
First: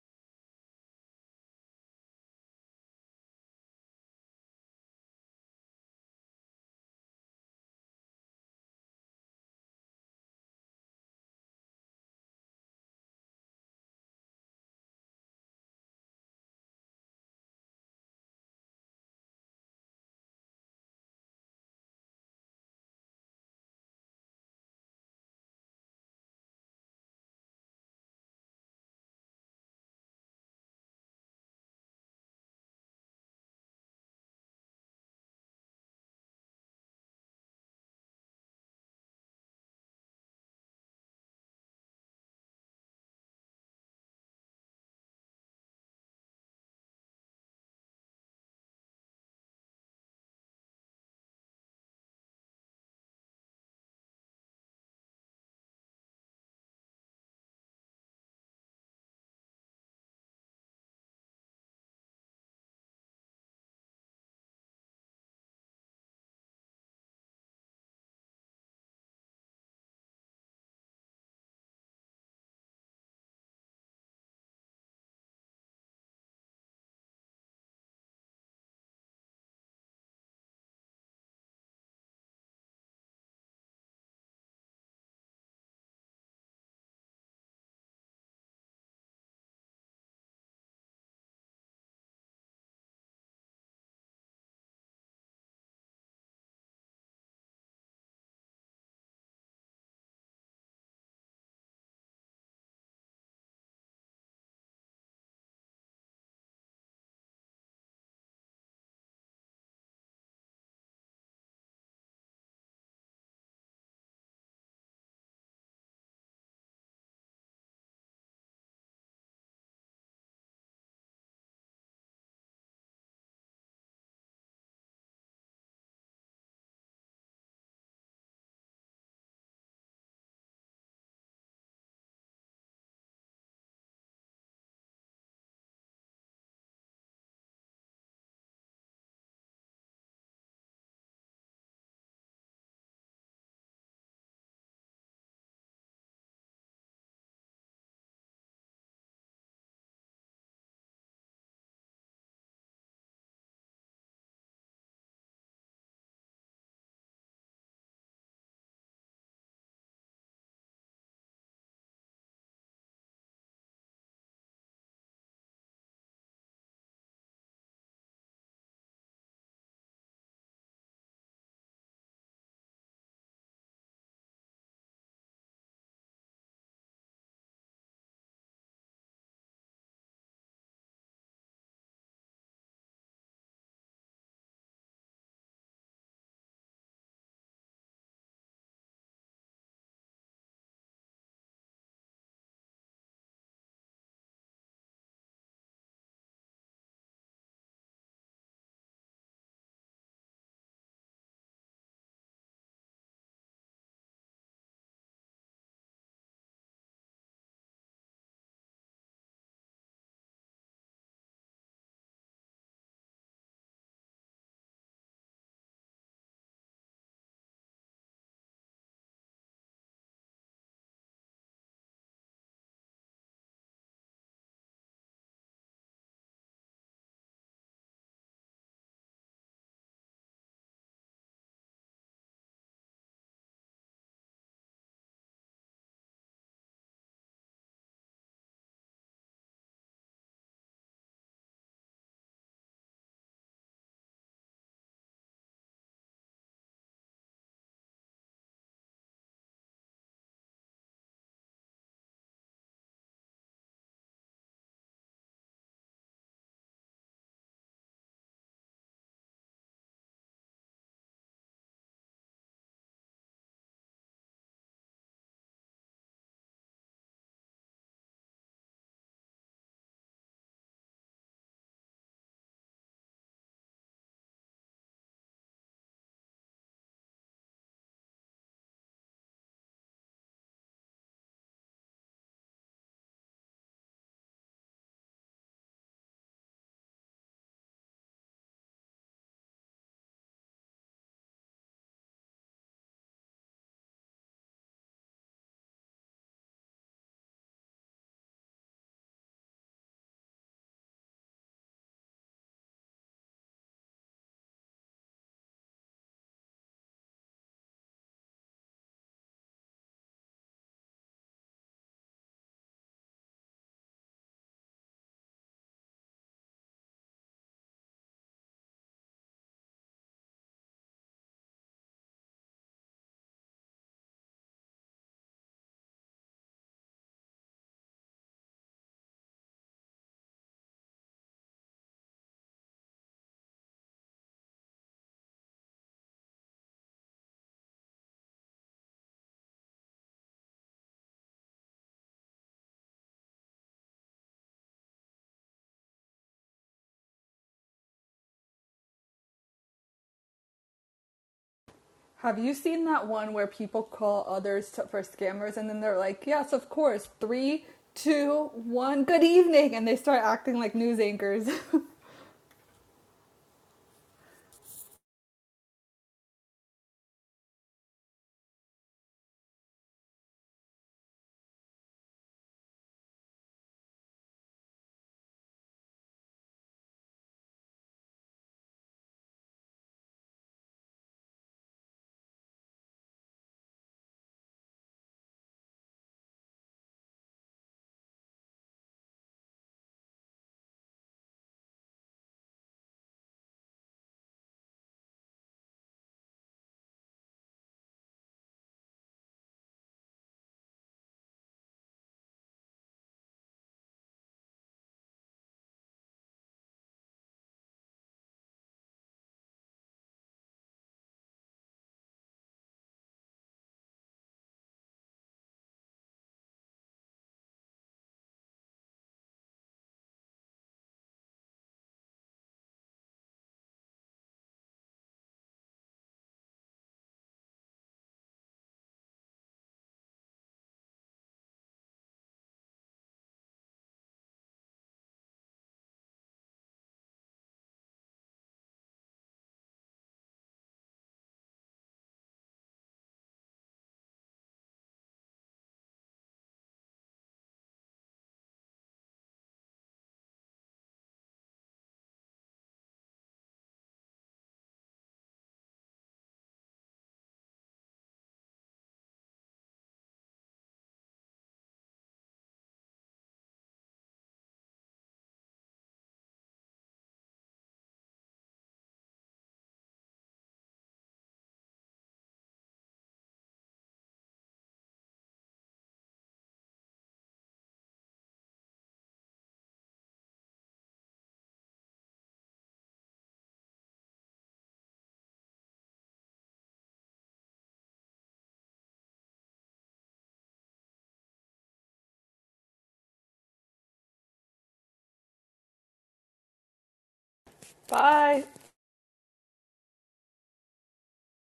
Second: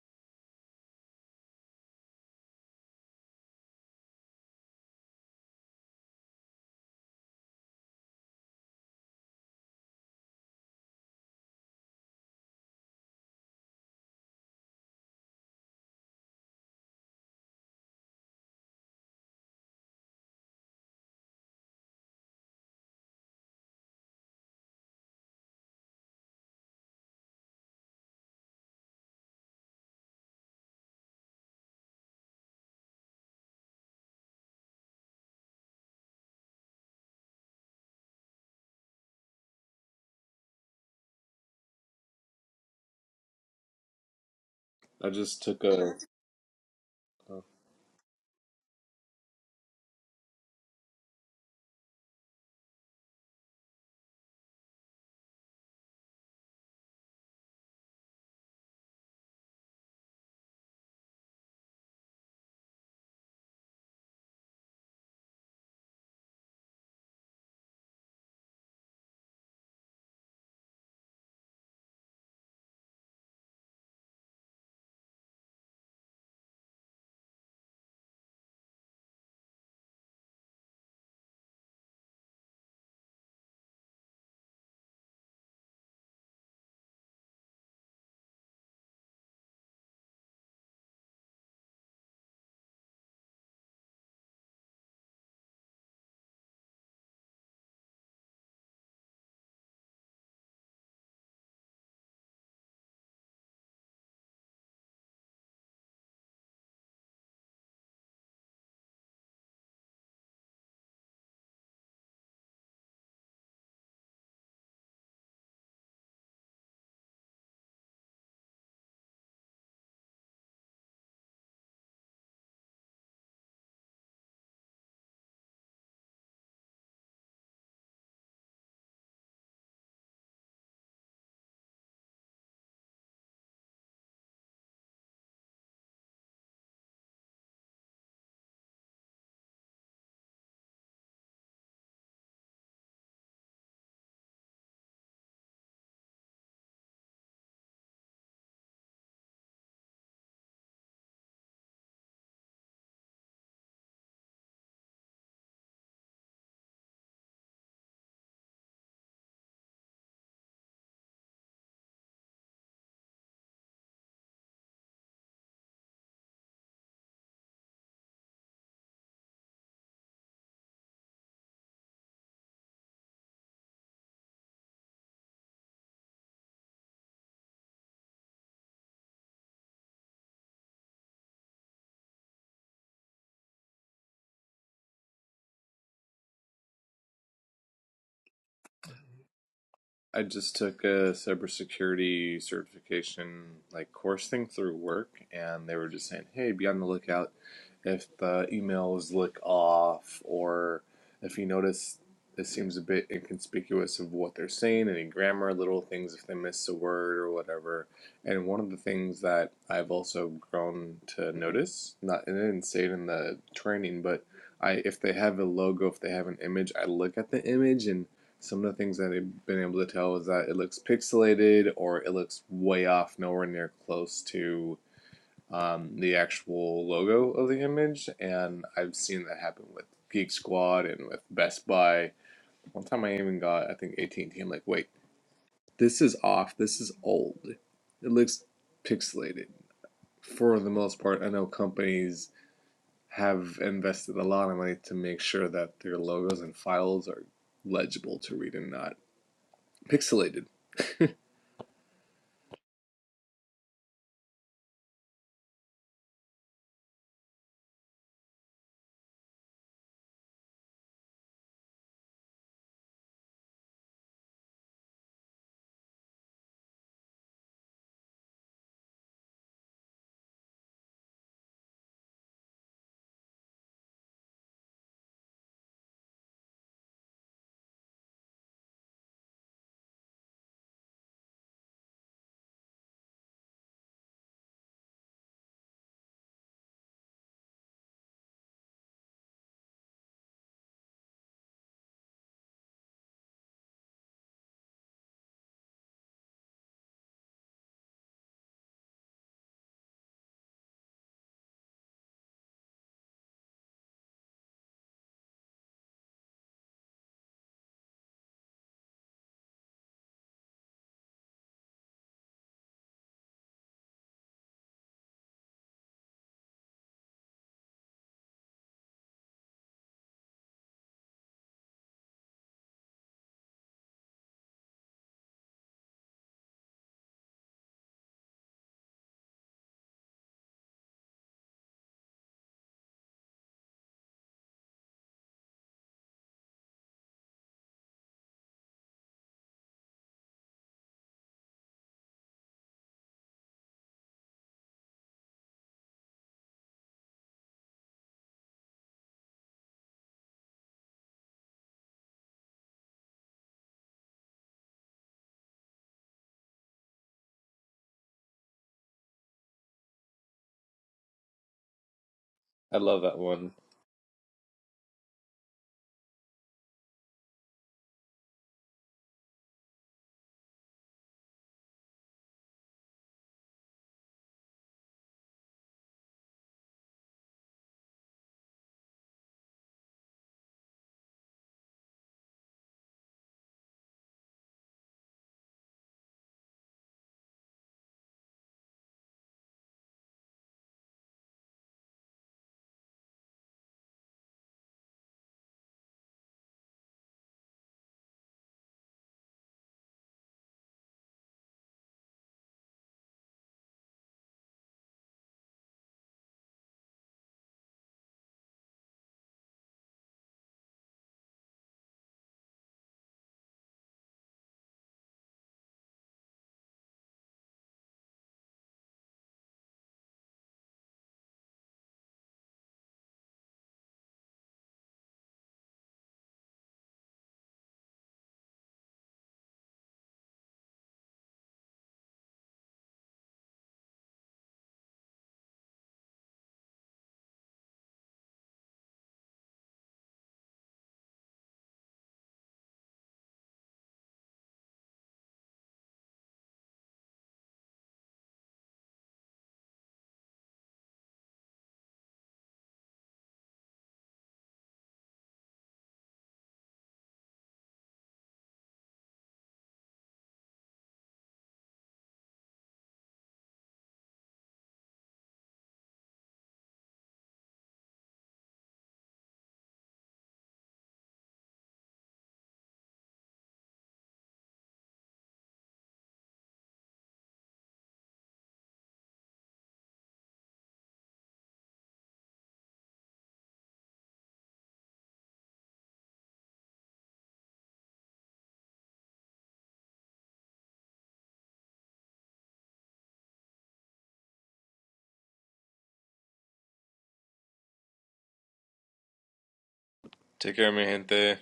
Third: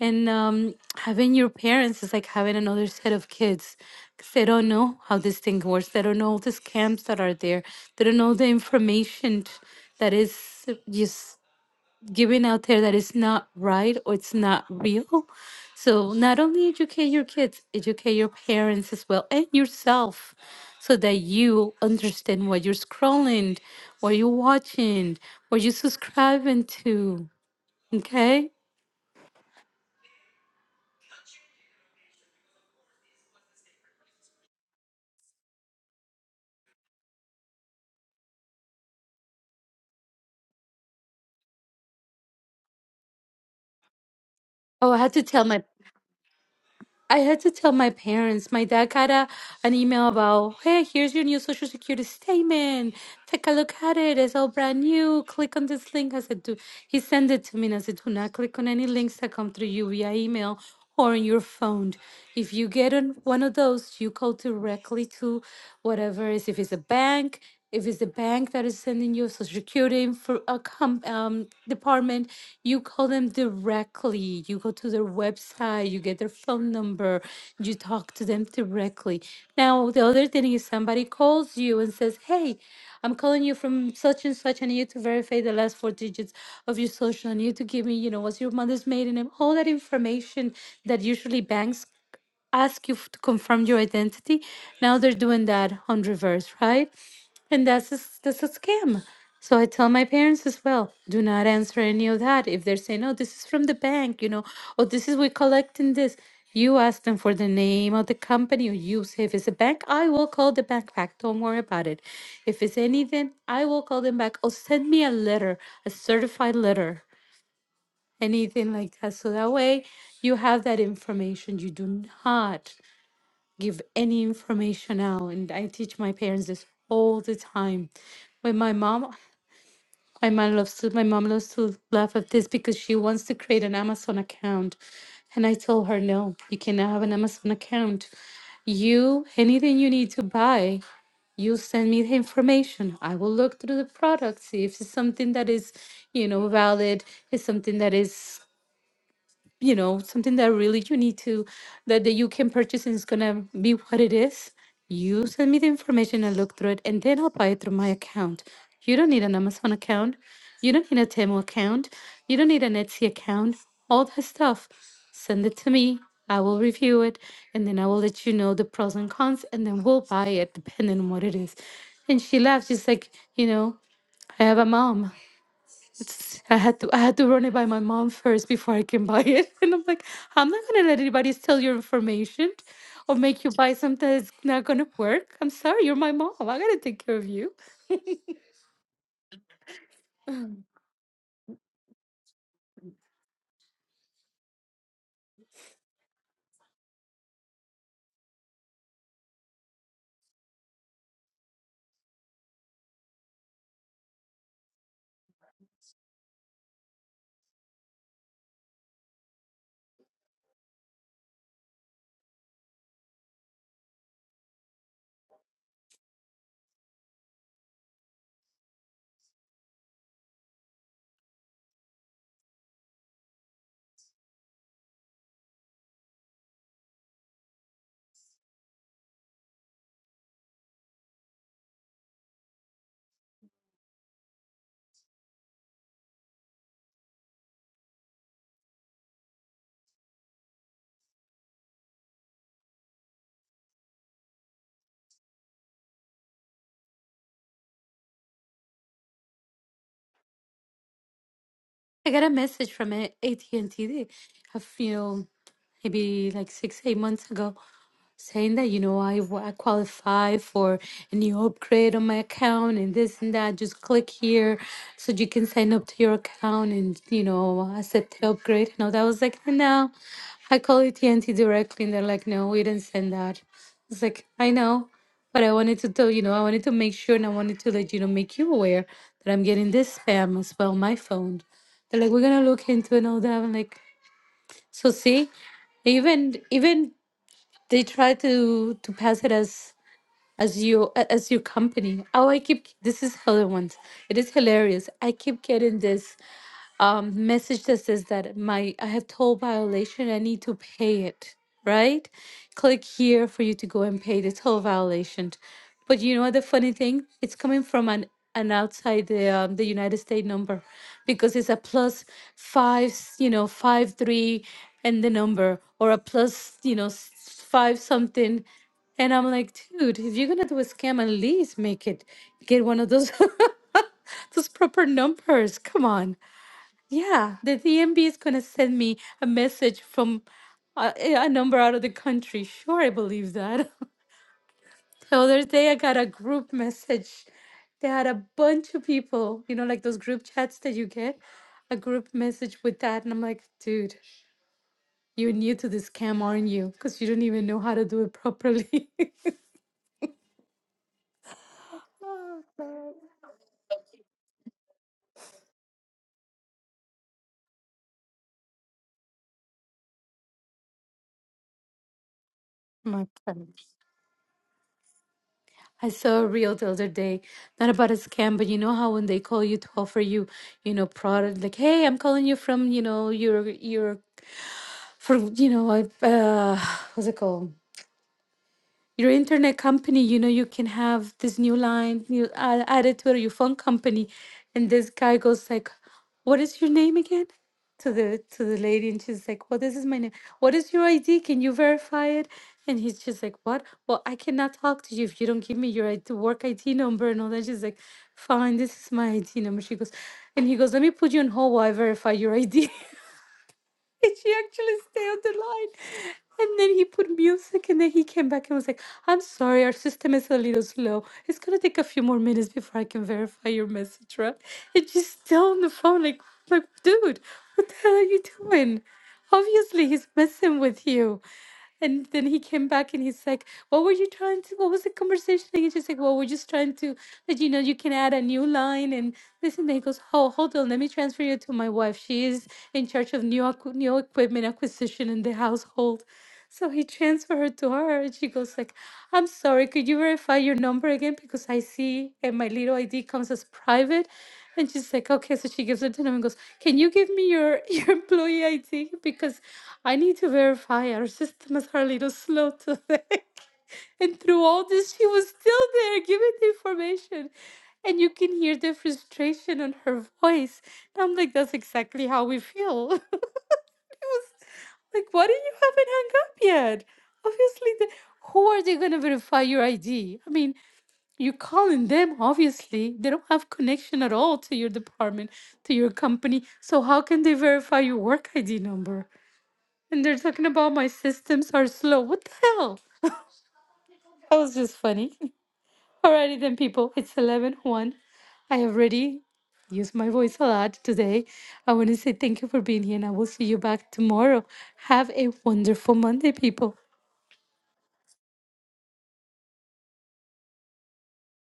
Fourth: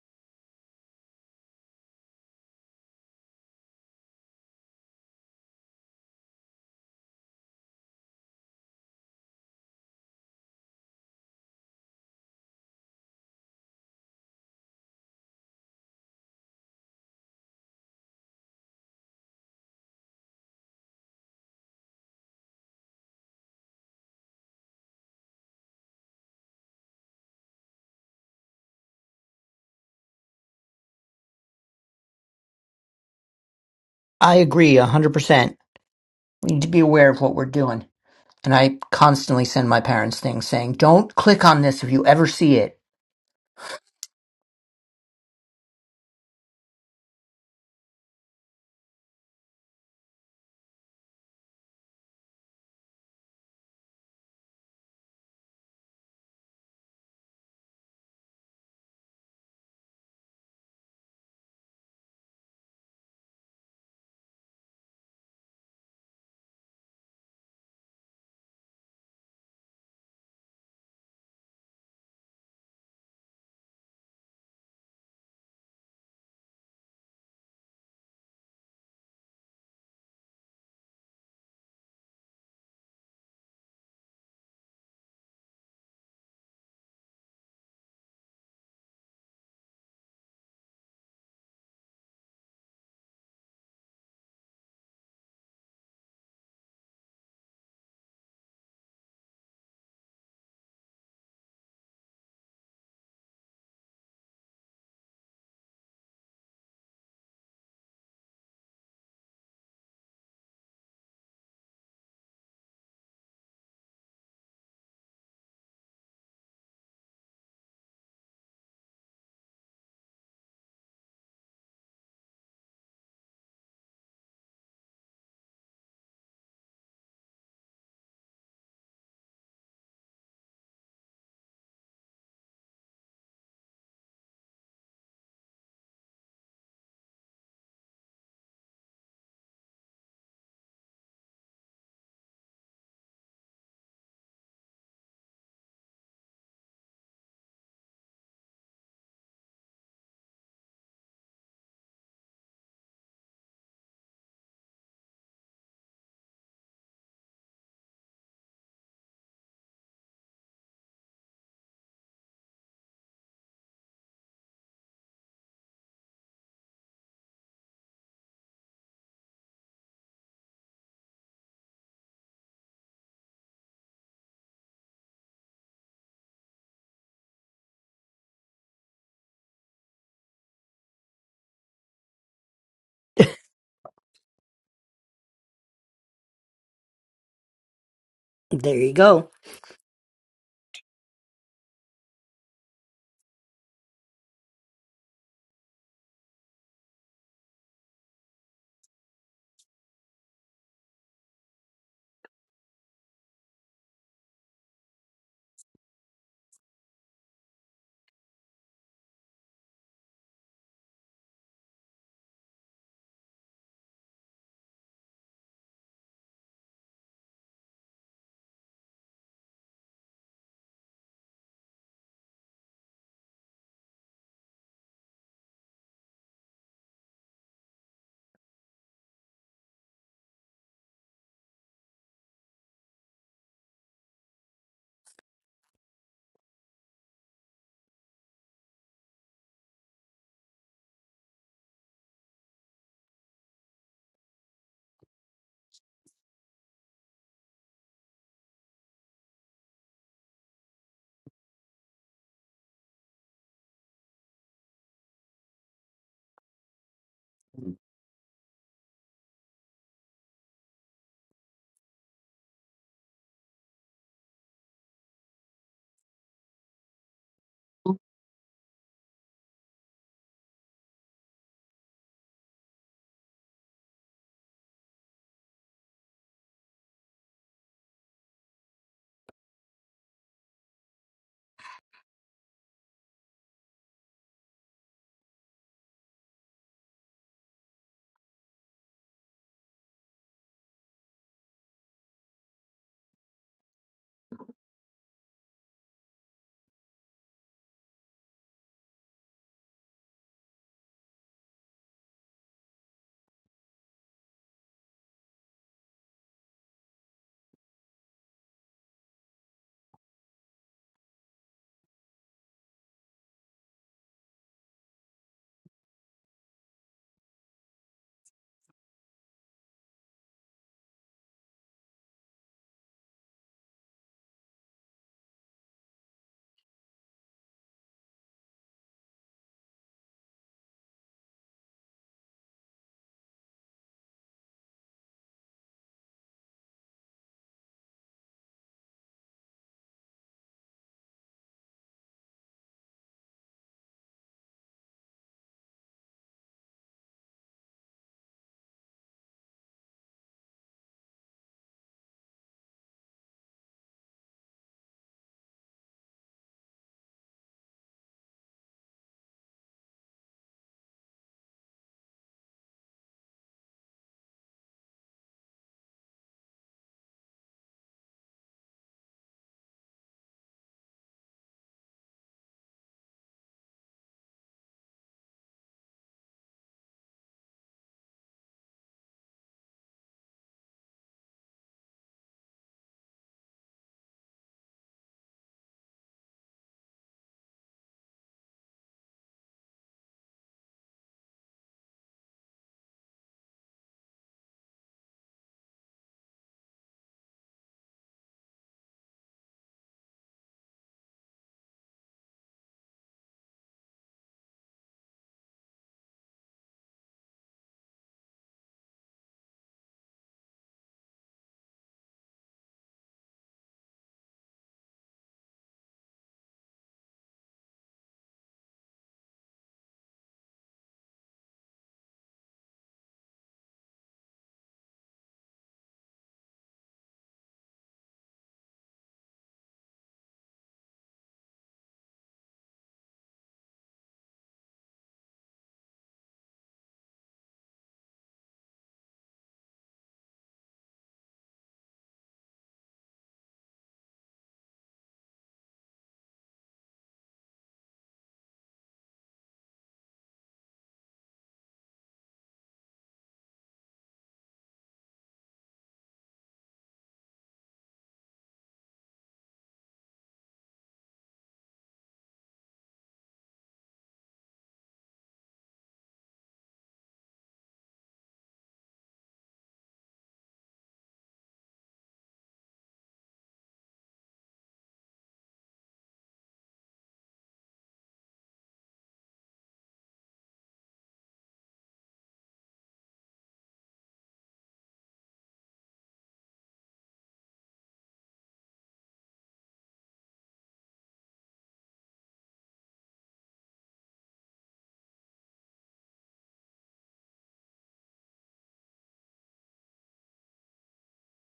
and um, having your parents is like having another set of kids because they don't know how this thing works. They don't know all the scams that are there. They don't know the information that is just given out there that is not right or it's not real. So not only educate your kids, educate your parents as well and yourself so that you understand what you're scrolling, what you're watching, what you're subscribing to. Okay? I agree 100%. we need to be aware of what we're doing. And I constantly send my parents things saying, don't click on this if you ever see it. Oh, I I had to just tell took my a I a had to tell my parents. My dad got a, an email about, hey, here's your new social security statement. Take a look at it. It's all brand new. Click on this link. I said, do. He sent it to me and I said, do not click on any links that come through you via email or on your phone. If you get on one of those, you go directly to whatever it is. If it's a bank, if it's the bank that is sending you social security for a com- um, department you call them directly you go to their website you get their phone number you talk to them directly now the other thing is somebody calls you and says hey i'm calling you from such and such and I need you to verify the last four digits of your social and you to give me you know what's your mother's maiden name all that information that usually banks ask you f- to confirm your identity. Now they're doing that on reverse, right? And that's a, s- that's a scam. So I tell my parents as well, do not answer any of that. If they're saying, oh, this is from the bank, you know, or this is we collecting this, you ask them for the name of the company, or you say if it's a bank, I will call the bank back. Don't worry about it. If it's anything, I will call them back. Or send me a letter, a certified letter, anything like that. So that way you have that information. You do not give any information out. And I teach my parents this all the time. When my mom, my mom loves to, my mom loves to laugh at this because she wants to create an Amazon account, and I told her no, you cannot have an Amazon account. You anything you need to buy, you send me the information. I will look through the product, see if it's something that is, you know, valid, is something that is you know something that really you need to that, that you can purchase and it's gonna be what it is you send me the information and look through it and then i'll buy it through my account you don't need an amazon account you don't need a Temu account you don't need an etsy account all that stuff send it to me i will review it and then i will let you know the pros and cons and then we'll buy it depending on what it is and she laughed she's like you know i have a mom It's, I had to I had to run it by my mom first before I can buy it. And I'm like, I'm not gonna let anybody steal your information or make you buy something that's not gonna work. I'm sorry, you're my mom. I gotta take care of you. There you go. I just took a cybersecurity certification like course thing through work, and they were just saying, "Hey, be on the lookout if the emails look off, or if you notice it seems a bit inconspicuous of what they're saying, any grammar, little things, if they miss a word or whatever." And one of the things that I've also grown to notice, not and I didn't say it in the training, but I if they have a logo, if they have an image, I look at the image and some of the things that I've been able to tell is that it looks pixelated or it looks way off, nowhere near close to um, the actual logo of the image. And I've seen that happen with Geek Squad and with Best Buy. One time I even got, I think, AT&T. am like, wait, this is off. This is old. It looks pixelated. For the most part, I know companies have invested a lot of money to make sure that their logos and files are legible to read and not pixelated I got a message from AT and T. They have you know maybe like six eight months ago. saying that you know I, wa- I qualify for a new upgrade on my account and this and that just click here so you can sign up to your account and you know accept the upgrade and all that I was like no I call it TNT directly and they're like no we didn't send that it's like I know but I wanted to tell you know I wanted to make sure and I wanted to let you know make you aware that I'm getting this spam as well on my phone they're like we're gonna look into it and all that I'm like so see even even they try to to pass it as as you as your company. Oh, I keep this is Helen once. It is hilarious. I keep getting this um, message that says that my I have toll violation. I need to pay it. Right? Click here for you to go and pay the toll violation. But you know the funny thing? It's coming from an an outside the um, the United States number because it's a plus five, s- you know, five three, and the number or a plus, you know, s- five something. And I'm like, dude, if you're gonna do a scam, at least make it get one of those those proper numbers. Come on. Yeah, the DMB is going to send me a message from uh, a, a number out of the country. Sure, I believe that. The other day, I got a group message. They had a bunch of people, you know, like those group chats that you get, a group message with that. And I'm like, dude, you're new to this scam, aren't you? Because you don't even know how to do it properly. Have Oh, you seen that one where people call others to, for scammers and then they're like, yes, of course, three, two, one, good evening, and they start acting like news anchors? I love My that one. friend. I saw a reel the other day, not about a scam, but you know how when they call you to offer you, you know, product like, hey, I'm calling you from, you know, your your for you know, I uh, what's it called? your internet company you know you can have this new line you add, add it to your phone company and this guy goes like what is your name again to the to the lady and she's like well this is my name what is your id can you verify it and he's just like what well i cannot talk to you if you don't give me your ID, work id number and all that she's like fine this is my id number she goes and he goes let me put you on hold while i verify your id and she actually stayed on the line. And then he put music and then he came back and was like, I'm sorry, our system is a little slow. It's gonna take a few more minutes before I can verify your message, right? And she's still on the phone, like like, dude, what the hell are you doing? Obviously he's messing with you. And then he came back and he's like, What were you trying to? What was the conversation? And he's just like, Well, we're just trying to let you know you can add a new line. And this and then he goes, Oh, hold on. Let me transfer you to my wife. She is in charge of new, acqu- new equipment acquisition in the household. So he transferred her to her and she goes like, I'm sorry, could you verify your number again? Because I see and my little ID comes as private and she's like, okay. So she gives it to him and goes, can you give me your, your employee ID? Because I need to verify our systems are a little slow today. and through all this, she was still there giving the information. And you can hear the frustration on her voice. And I'm like, that's exactly how we feel. like, why do you haven't hung up yet? Obviously, the, who are they going to verify your ID? I mean, you're calling them, obviously. They don't have connection at all to your department, to your company. So how can they verify your work ID number? And they're talking about my systems are slow. What the hell? That was just funny. Alrighty then, people. It's eleven one. I have already used my voice a lot today. I want to say thank you for being here, and I will see you back tomorrow. Have a wonderful Monday, people. Bye. Take care, mi gente.